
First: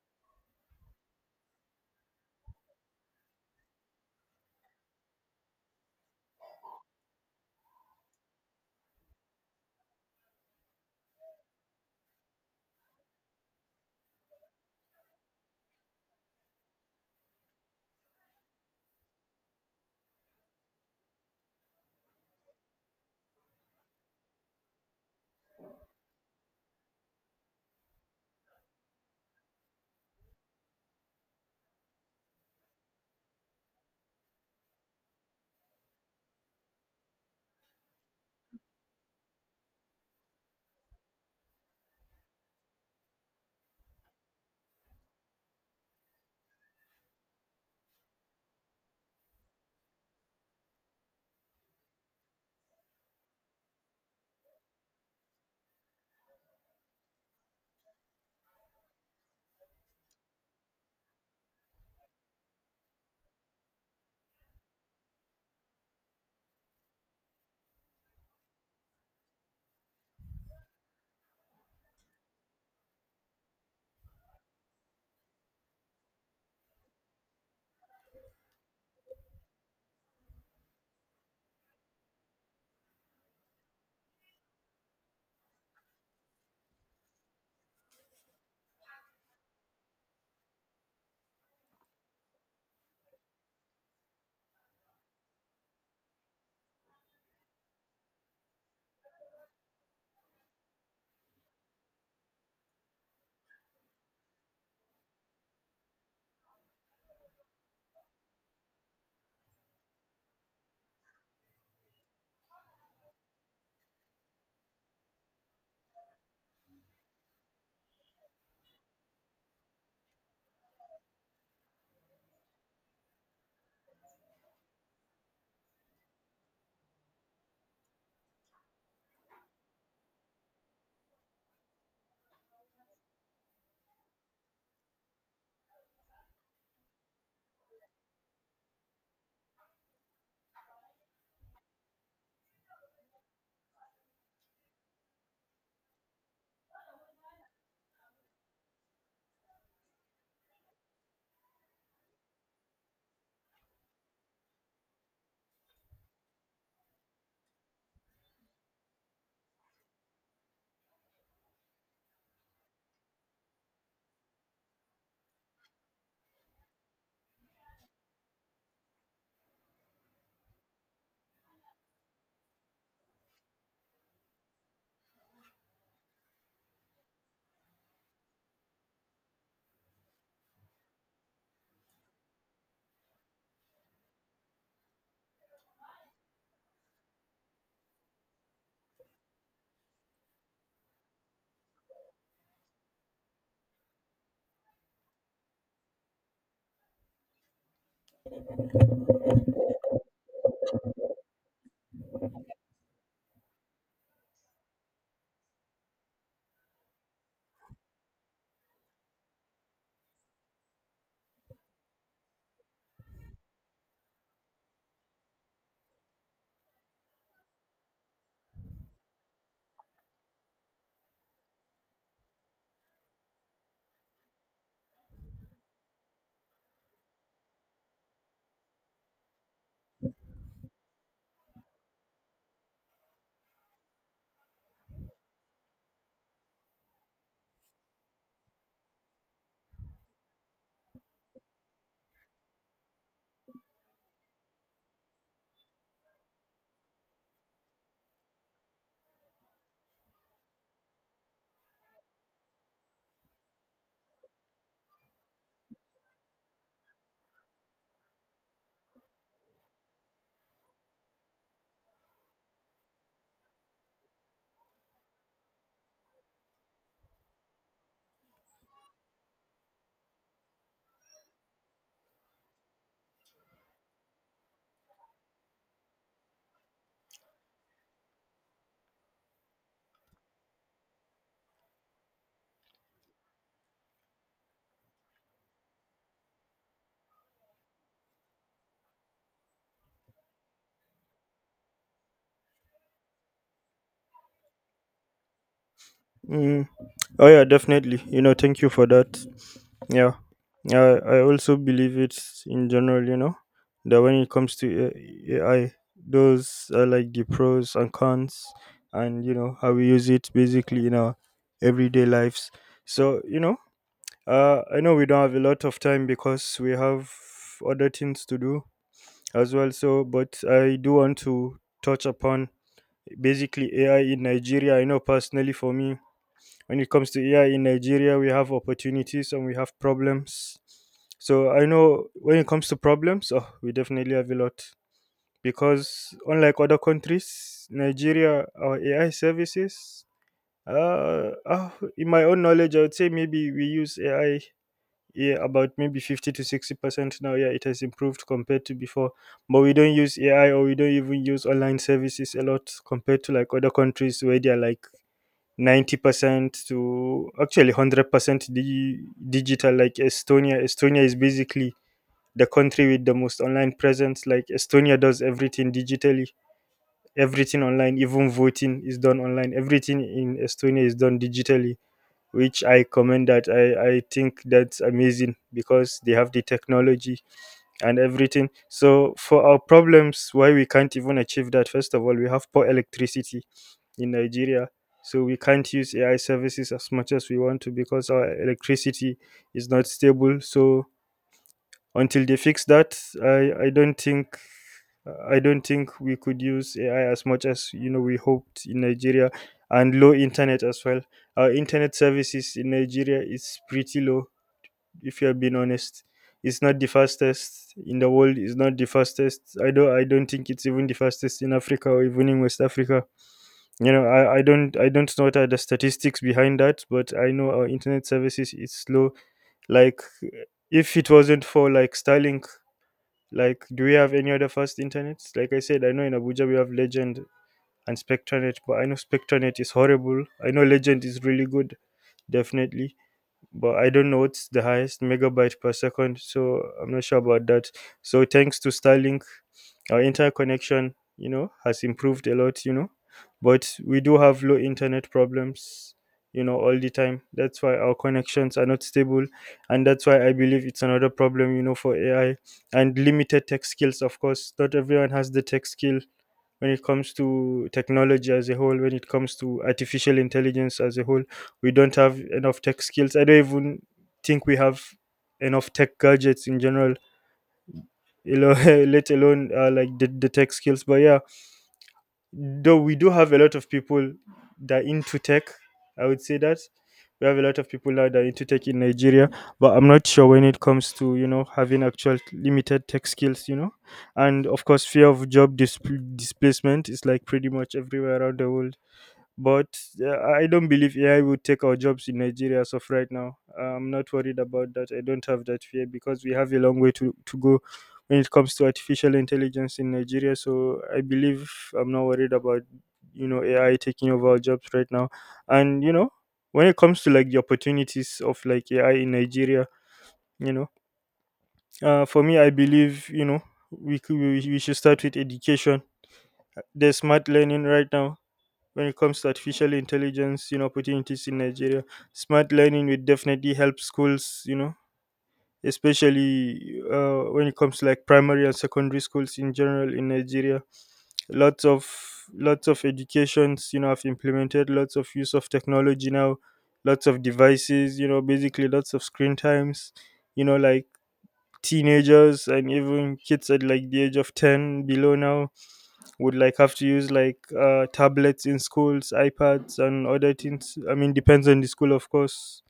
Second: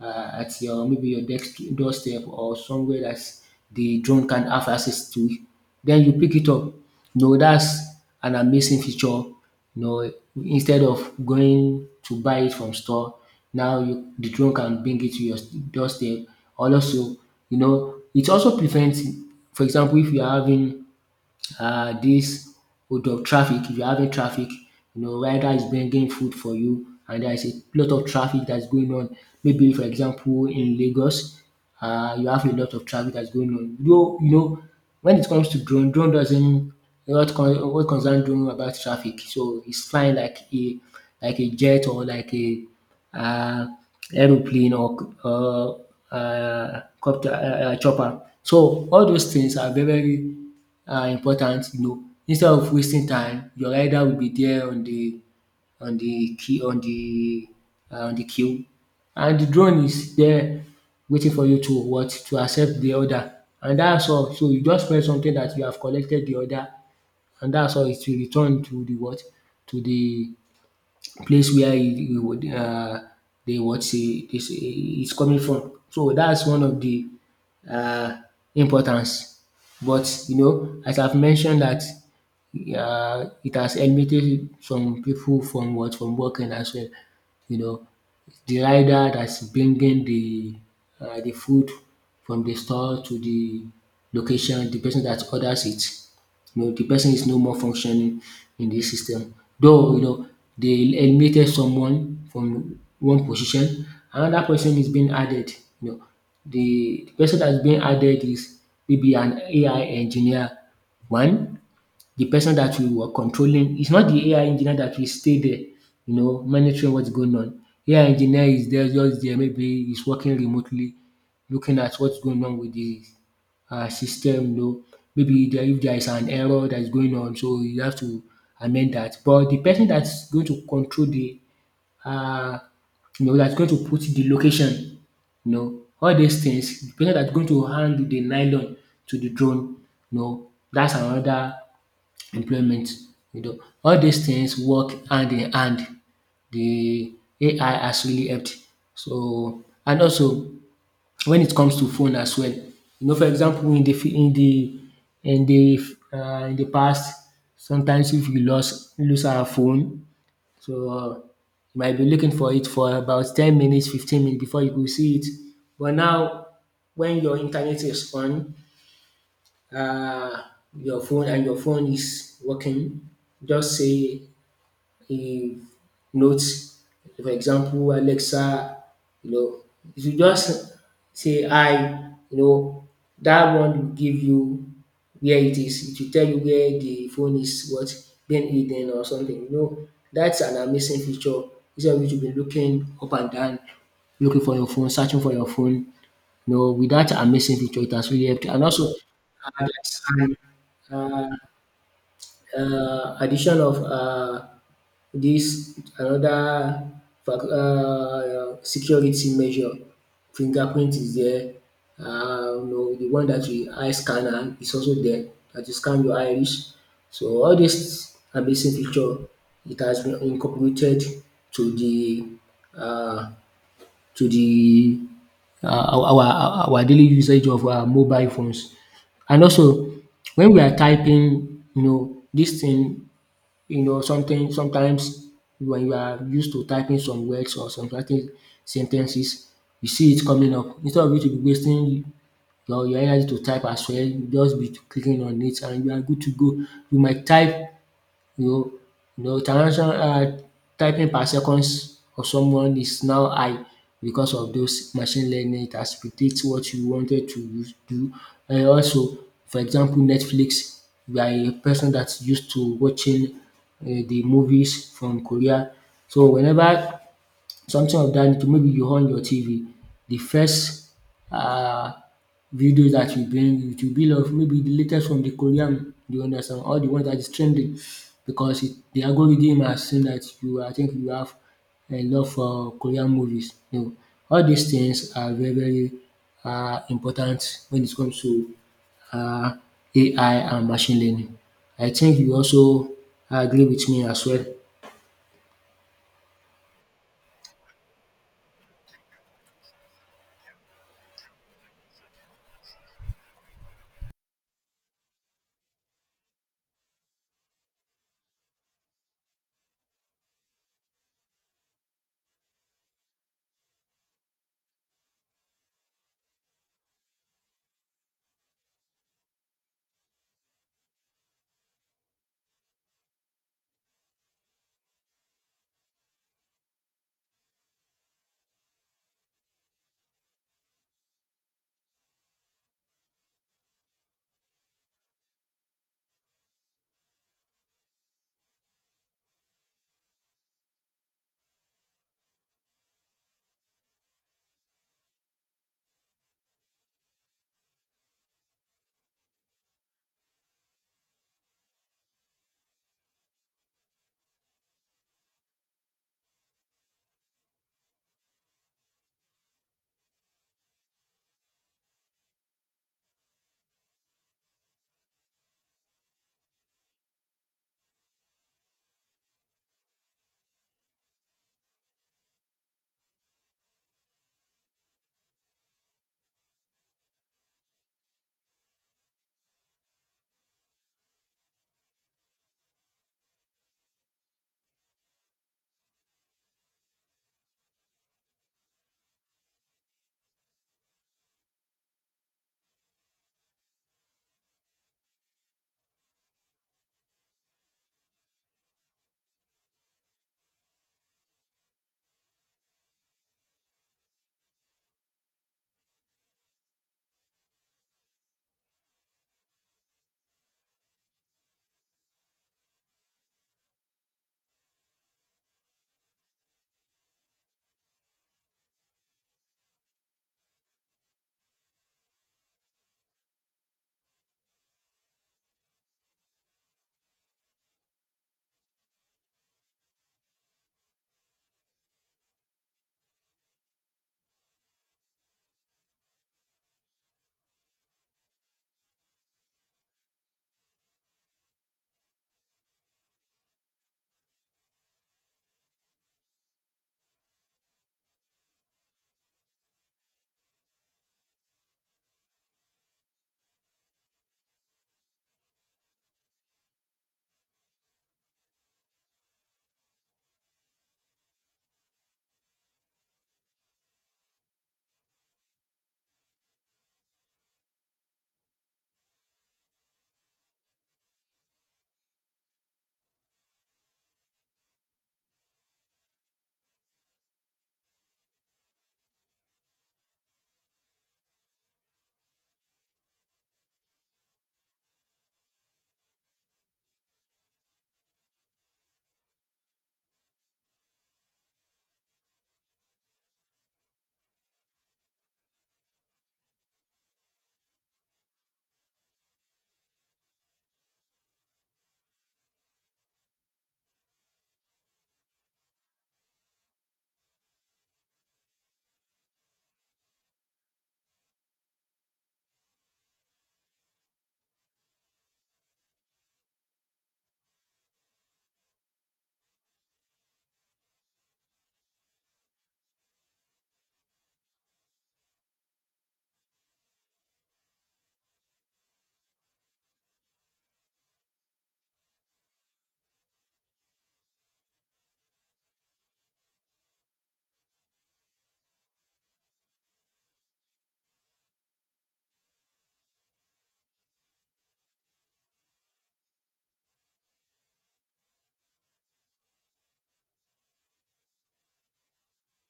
Speaker 2: at your maybe your desk doorstep or somewhere that the drone can have access to, then you pick it up. No, that's an amazing feature. You know, instead of going to buy it from store, now you, the drone can bring it to your doorstep. Also, you know, it also prevents, for example, if you're having this hold up traffic, if you are having traffic, you know rider is bringing food for you and there is a lot of traffic that is going on. Maybe for example in Lagos you have a lot of traffic that is going on. Though you know when it comes to drone, drone doesn't what concern drone about traffic, so it's flying like a jet or like a uh aeroplane or copter chopper. So all those things are very are important, you know, instead of wasting time, your rider will be there on the on the queue on the on the queue, and the drone is there waiting for you to what to accept the order, and that's all. So you just press something that you have collected the order, and that's all. It will return to the what to the place where he would dey what sey is coming from. So that's one of the um importance, but you know as I've mentioned that it has eliminated some people from what from working as well, you know. The rider that's bringing the de food from the store to the location, the person that orders it, you know, the person is no more functioning in this system. Though, you know, they eliminated someone from one position, another person is being added. You know, the person that's being added is maybe an AI engineer. One, the person that we were controlling is not the AI engineer that will stay there, you know, monitoring what's going on. AI engineer is there, just there, maybe he's working remotely, looking at what's going on with the system, you know, maybe there if there is an error that is going on, so you have to amend that. But the person that is going to control the um you know dat going to put the location, you know, all these things. The person dat going to hand the nylon to the drone, you know, dats another employment, you know. All these things work hand in hand. The AI has really helped. So and also when it comes to phone as well, you know, for example in the fi in the in the in the past, sometimes if you lost lose our phone, so you might be looking for it for about 10 minutes, 15 minutes before you go see it. But now when your internet is on, uh, your phone and your phone is working, just say a notes. For example, Alexa, you know, if you just say hi, you know, that one will give you where it is. It will tell you where the phone is what being hidden or something. You know, that's an amazing feature. Instead of you to be looking up and down, looking for your phone, searching for your phone. You know, with that amazing feature, it has really helped. And also, there's an addition of this another security measure, fingerprint is there. You know the one that you eye scanner is also there that you scan your iris. So all this amazing feature, it has been incorporated to um the our daily usage of our mobile phones. And also when we are typing, you know, this thing, you know, something sometimes when you are used to typing some words or some certain sentences, you see it coming up instead of you to be wasting your energy to type as well, you just be clicking on it and you are good to go. You might type no, no transnational typing per seconds of someone is now high because of those machine learning. It has predict what you do. And also, for example, Netflix, you are a person that's used to watching the movies from Korea. So whenever something of dat nature maybe you on your TV, the first um video that will bring it will be of maybe the latest from the Korean, you understand, or the one that is trending because it, the algorithm has seen that you, I think you have a love for Korean movies. You know, all these things are very important when it comes to um AI and machine learning. I think you also agree with me as well.
Speaker 1: Mm. Oh yeah, definitely. You know, thank you for that. Yeah, I also believe it in general. You know, that when it comes to AI, those are like the pros and cons, and you know how we use it basically in our everyday lives. So you know, I know we don't have a lot of time because we have other things to do as well. So, but I do want to touch upon basically AI in Nigeria. I know personally for me, when it comes to AI in Nigeria, we have opportunities and we have problems. So I know when it comes to problems, oh, we definitely have a lot because unlike other countries, Nigeria, our AI services, uh, uh, in my own knowledge, I would say maybe we use AI, yeah, about maybe 50 to 60% now. Yeah, it has improved compared to before, but we don't use AI or we don't even use online services a lot compared to like other countries where they're like 90% to actually 100% di digital. Like Estonia, Estonia is basically the country with the most online presence. Like Estonia does everything digitally. Everything online, even voting is done online. Everything in Estonia is done digitally, which I commend that. I think that's amazing because they have the technology and everything. So for our problems, why we can't even achieve that, first of all, we have poor electricity in Nigeria. So we can't use AI services as much as we want to because our electricity is not stable. So until they fix that, I don't think we could use AI as much as you know we hoped in Nigeria, and low internet as well. Our internet services in Nigeria is pretty low if you have been honest. It's not the fastest in the world, it's not the fastest. I don't think it's even the fastest in Africa or even in West Africa. You know, I don't know what are the statistics behind that, but I know our internet services is slow. Like if it wasn't for like Starlink, like, do we have any other fast internets? Like I said, I know in Abuja we have Legend and Spectranet, but I know Spectranet is horrible. I know Legend is really good, definitely, but I don't know what's the highest megabyte per second, so I'm not sure about that. So thanks to Starlink, our interconnection, you know, has improved a lot, you know, but we do have low internet problems, you know, all the time. That's why our connections are not stable, and that's why I believe it's another problem, you know, for AI and limited tech skills. Of course, not everyone has the tech skill when it comes to technology as a whole, when it comes to artificial intelligence as a whole. We don't have enough tech skills. I don't even think we have enough tech gadgets in general, you know, [laughs] let alone like the tech skills. But yeah, though we do have a lot of people that are into tech, I would say that we have a lot of people now that are into tech in Nigeria, but I'm not sure when it comes to you know having actual limited tech skills, you know. And of course fear of job displacement is like pretty much everywhere around the world. But I don't believe AI will take our jobs in Nigeria as of right now. I'm not worried about that. I don't have that fear because we have a long way to go when it comes to artificial intelligence in Nigeria. So I believe I'm not worried about, you know, AI taking over our jobs right now. And, you know, when it comes to like the opportunities of like AI in Nigeria, you know, for me, I believe, you know, we, could, we should start with education. There's smart learning right now when it comes to artificial intelligence, you know, opportunities in Nigeria. Smart learning will definitely help schools, you know, especially when it comes to like primary and secondary schools in general in Nigeria. Lots of lots of educations, you know, have implemented lots of use of technology now, lots of devices, you know, basically lots of screen times, you know, like teenagers and even kids at like the age of 10 below now would like have to use like tablets in schools, iPads, and other things. I mean, depends on the school, of course,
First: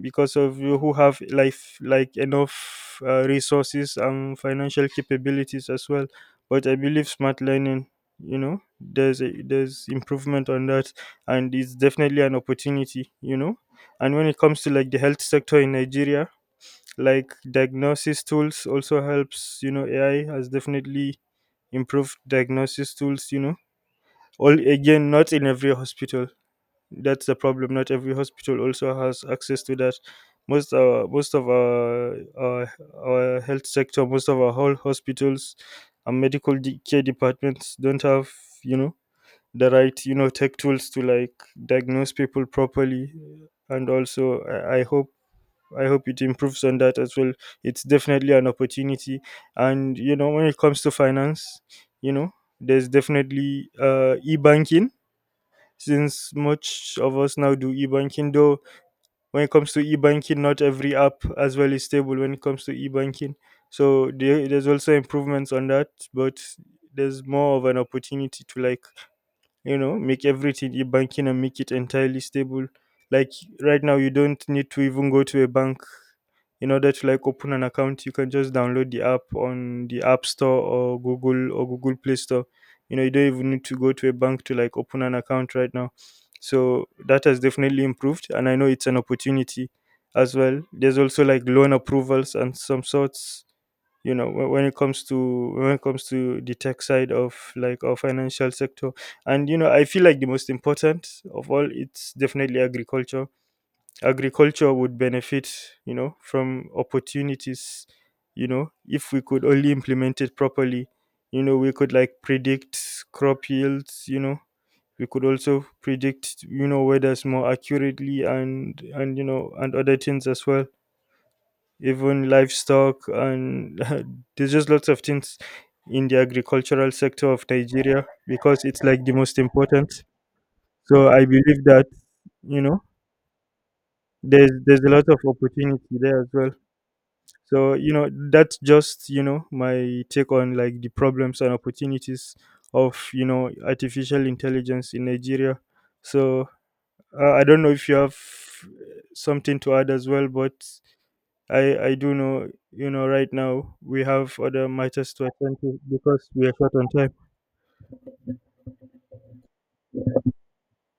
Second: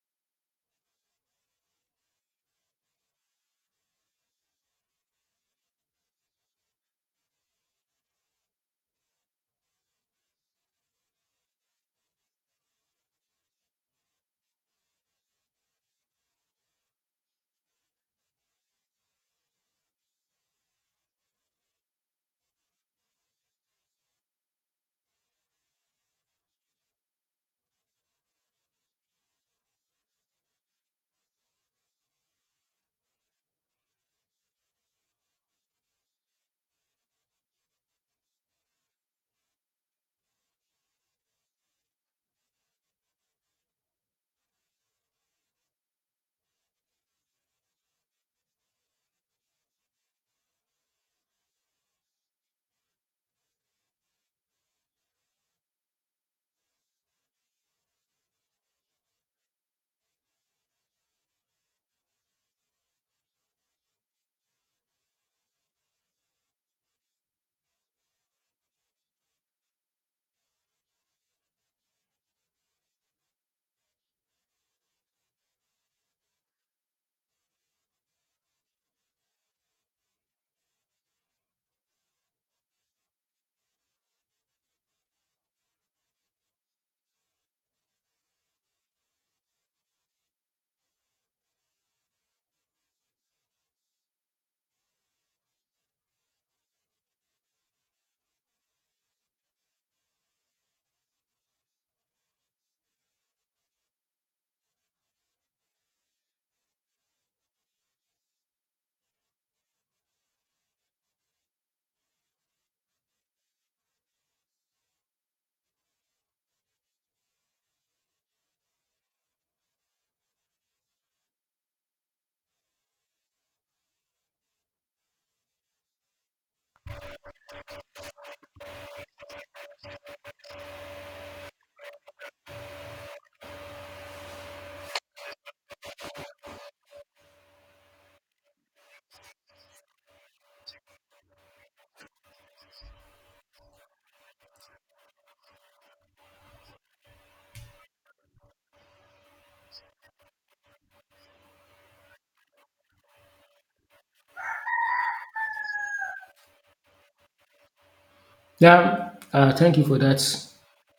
Speaker 1: because of you who have life like enough resources and financial capabilities as well. But I believe smart learning, you know, there's improvement on that, and it's definitely an opportunity, you know. And when it comes to like the health sector in Nigeria, like diagnosis tools also helps. You know, AI has definitely improved diagnosis tools. You know, all again not in every hospital, that's the problem. Not every hospital also has access to that. Most of our health sector, most of our whole hospitals and medical care departments don't have you know the right you know tech tools to like diagnose people properly. And also I hope it improves on that as well. It's definitely an opportunity, and you know when it comes to finance, you know there's definitely e-banking, since much of us now do e-banking. Though when it comes to e-banking not every app as well is stable when it comes to e-banking. So there's also improvements on that, but there's more of an opportunity to like you know make everything e-banking and make it entirely stable. Like right now you don't need to even go to a bank in order to like open an account. You can just download the app on the app store or Google Play Store. You know you don't even need to go to a bank to like open an account right now. So that has definitely improved and I know it's an opportunity as well. There's also like loan approvals and some sorts, you know, when it comes to the tech side of like our financial sector. And you know I feel like the most important of all, it's definitely agriculture. Agriculture would benefit you know from opportunities. You know if we could only implement it properly, you know we could like predict crop yields, you know, we could also predict you know weathers more accurately, and you know and other things as well, even livestock, and [laughs] there's just lots of things in the agricultural sector of Nigeria because it's like the most important. So I believe that you know there's a lot of opportunity there as well. So you know that's just you know my take on like the problems and opportunities of you know artificial intelligence in Nigeria. So I don't know if you have something to add as well, but I do know you know right now we have other matters to attend to because we are short on time.
Speaker 2: Yeah, thank you for that.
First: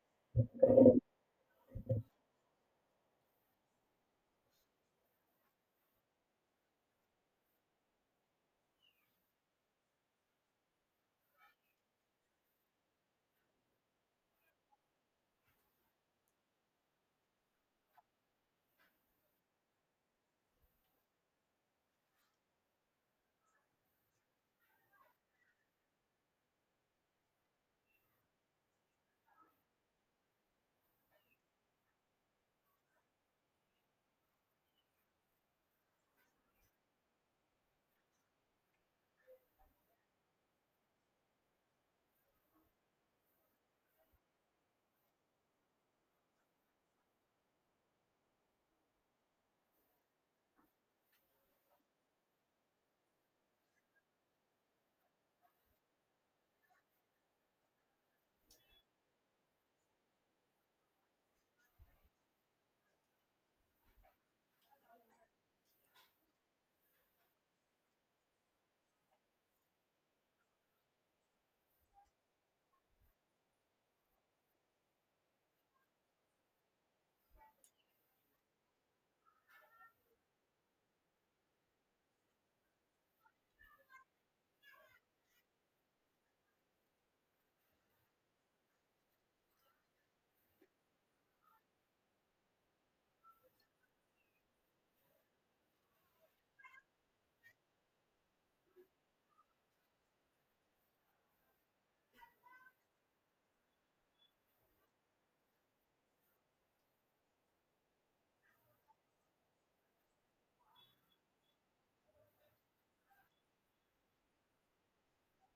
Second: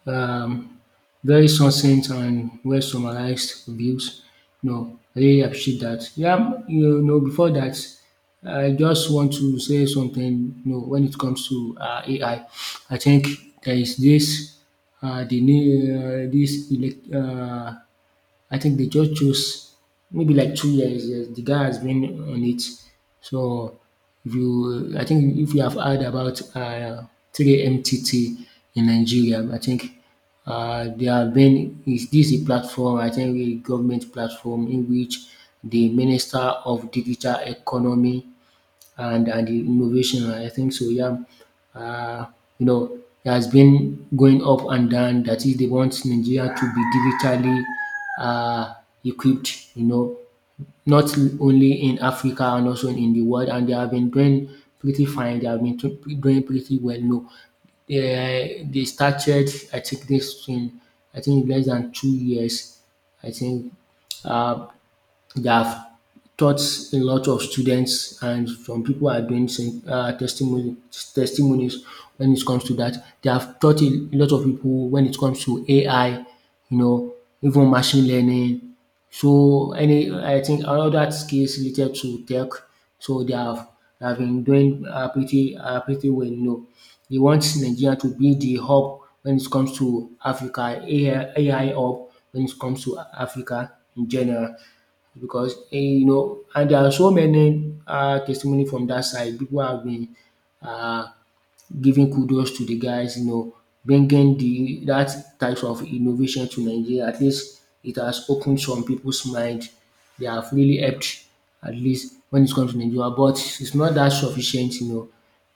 Speaker 2: um, Very succinct and well summarized views. No, I really appreciate that. Yeah, you know, before that, I just want to say something. You know, when it comes to AI, I think there is this the new this elect, I think they just chose maybe like 2 years. Yes, the guy has been on it. So if you, I think if you have heard about 3MTT in Nigeria, I think there have been is this a platform? I think a government platform in which the Minister of Digital Economy and the innovation. I think so. Yeah, uh, you know, it has been going up and down. That is, they want Nigeria to be digitally uh, equipped. You know, not only in Africa and also in the world. And they have been doing pretty fine. They have been doing pretty well. No, they started. I think this in I think less than 2 years. I think. Uh, they have taught a lot of students and some people are doing some testimonies when it comes to that. They have taught a lot of people when it comes to AI, you know, even machine learning. So any, I think all that skills related to tech. So they have been doing pretty well. You know, they want Nigeria to be the hub when it comes to Africa, AI hub when it comes to Africa in general because you know and there are so many testimony from that side. People have been um giving kudos to the guys, you know, bringing the that type of innovation to Nigeria. At least it has opened some people's mind. They have really helped at least when it comes to Nigeria, but it's not that sufficient, you know.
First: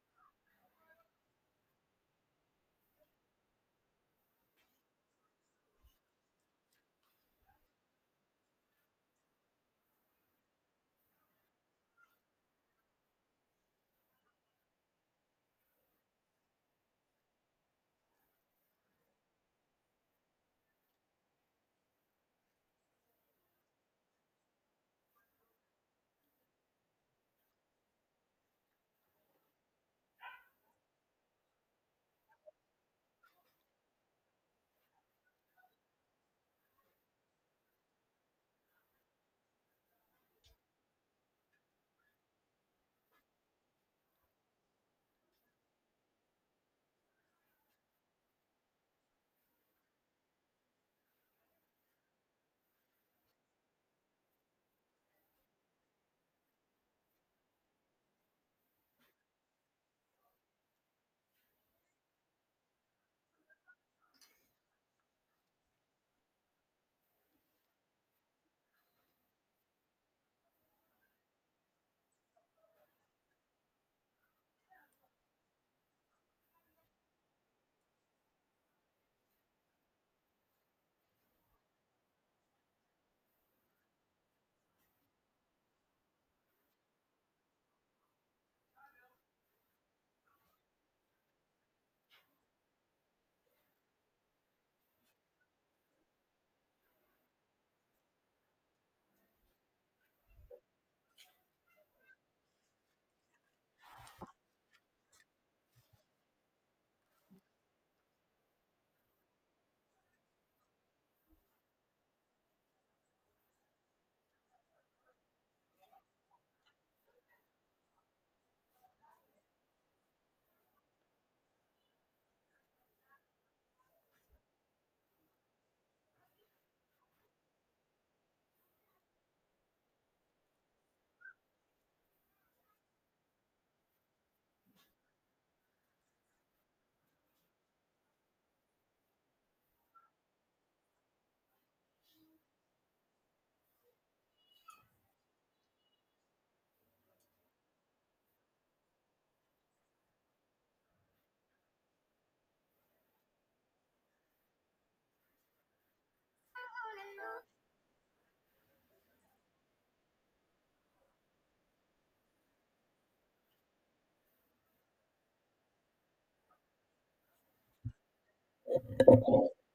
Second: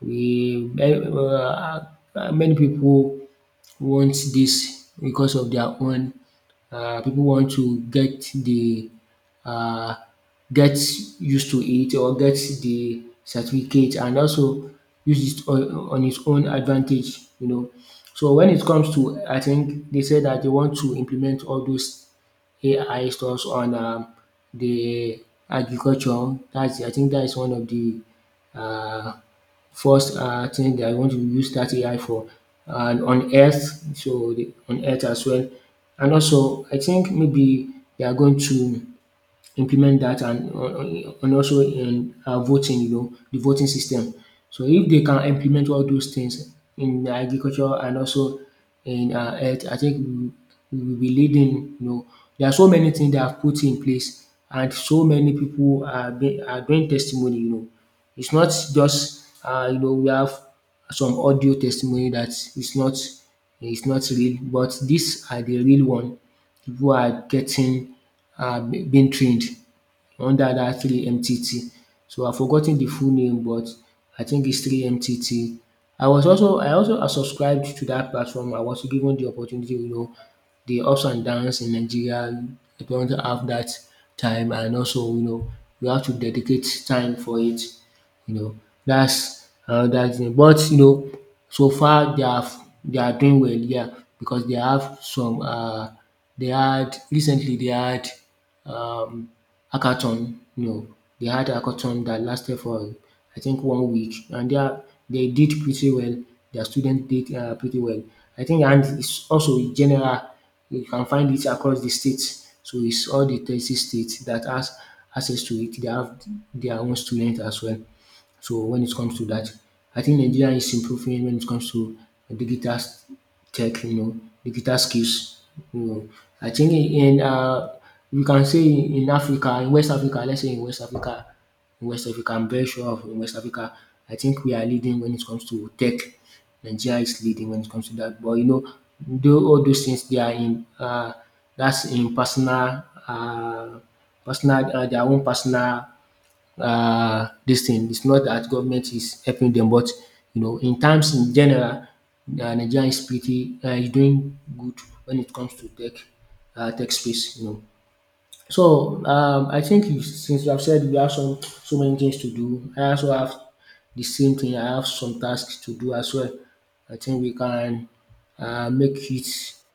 Speaker 2: We many people want this because of their own. People want to get the uh, get used to it or get the certificate and also use it on its own advantage, you know. So when it comes to, I think they said that they want to implement all those AI stuffs on the agriculture. That's, I think that is one of the uh first thing that are want to use dat AI for, and on health. So the, on health as well. And also I think maybe they are going to implement that and also in voting, you know, the voting system. So if they can implement all those things in agriculture and also in health, I think we will be leading, you know. There are so many things they have put in place and so many people are doing testimony, you know. It's not just you know we have some audio testimony that is not real, but these are the real one. Pipu are getting being trained under that three MTT. So I forgot ten the full name, but I think it's three MTT. I also subscribed to that platform. I was given the opportunity. You know, the ups and downs in Nigeria, we don't have that time, and also, you know, we have to dedicate time for it, you know. That's another thing, but you know so far they are doing well, yeah, because they have some they had um, hackathon. No, they had a hackathon that lasted for I think 1 week, and they did pretty well. Their students did pretty well. I think, and it's also in general, you can find it across the states. So it's all the 30 states that has access to it. They have their own students as well. So when it comes to that, I think Nigeria is improving when it comes to digital s- tech, you know, digital skills. You know, I think in we can say in Africa, in West Africa, let's say in West Africa, I'm very sure of in West Africa, I think we are leading when it comes to tech. Nigeria is leading when it comes to that. But you know, though all those things they are in that's in personal uh, their own personal this thing. It's not that government is helping them, but you know in terms in general, Nigeria is pretty is doing good when it comes to tech, tech space, you know. So I think you, since you have said you have some so many things to do, I also have the same thing. I have some tasks to do as well. I think we can make it.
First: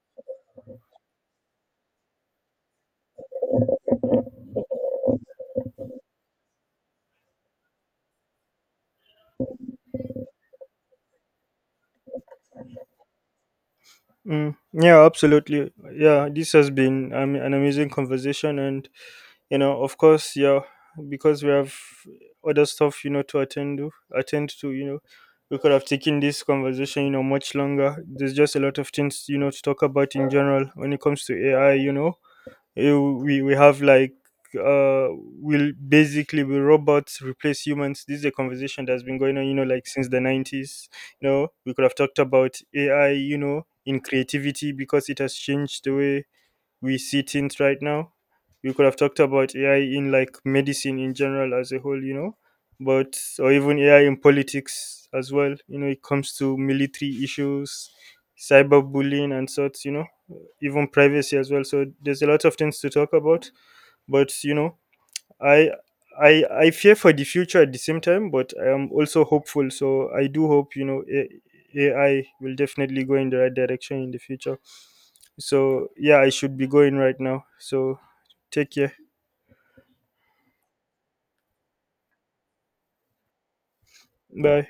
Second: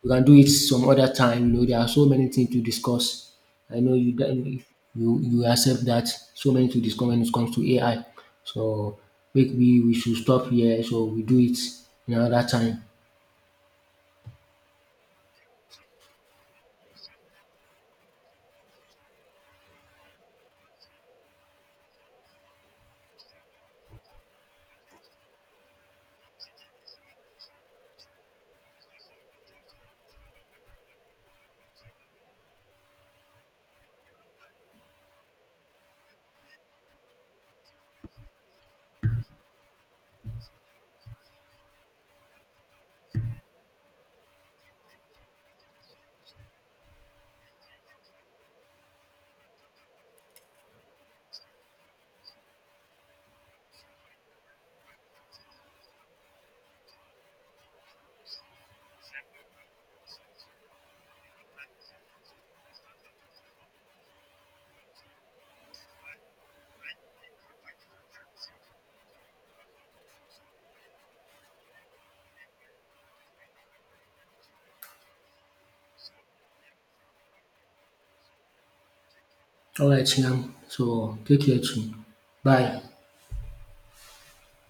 Speaker 2: We can do it some other time. You know, there are so many things to discuss. I know you accept that so many to discuss when it comes to AI. So maybe we should stop here. So we do it another time.
Speaker 1: Mm, yeah, absolutely. Yeah, this has been an amazing conversation, and you know of course yeah, because we have other stuff you know to attend to, you know, we could have taken this conversation you know much longer. There's just a lot of things you know to talk about in general when it comes to AI, you know. Eh, we have like uh will robots replace humans. This is a conversation that's been going on you know like since the 90s. You know we could have talked about AI you know in creativity because it has changed the way we see things right now. We could have talked about AI in like medicine in general as a whole, you know, but or even AI in politics as well. You know, it comes to military issues, cyberbullying and sorts. You know, even privacy as well. So there's a lot of things to talk about. But you know, I I fear for the future at the same time, but I am also hopeful. So I do hope you know AI will definitely go in the right direction in the future. So yeah, I should be going right now. So take care.
Speaker 2: All right, now. So take care too. Bye.
Speaker 1: Bye.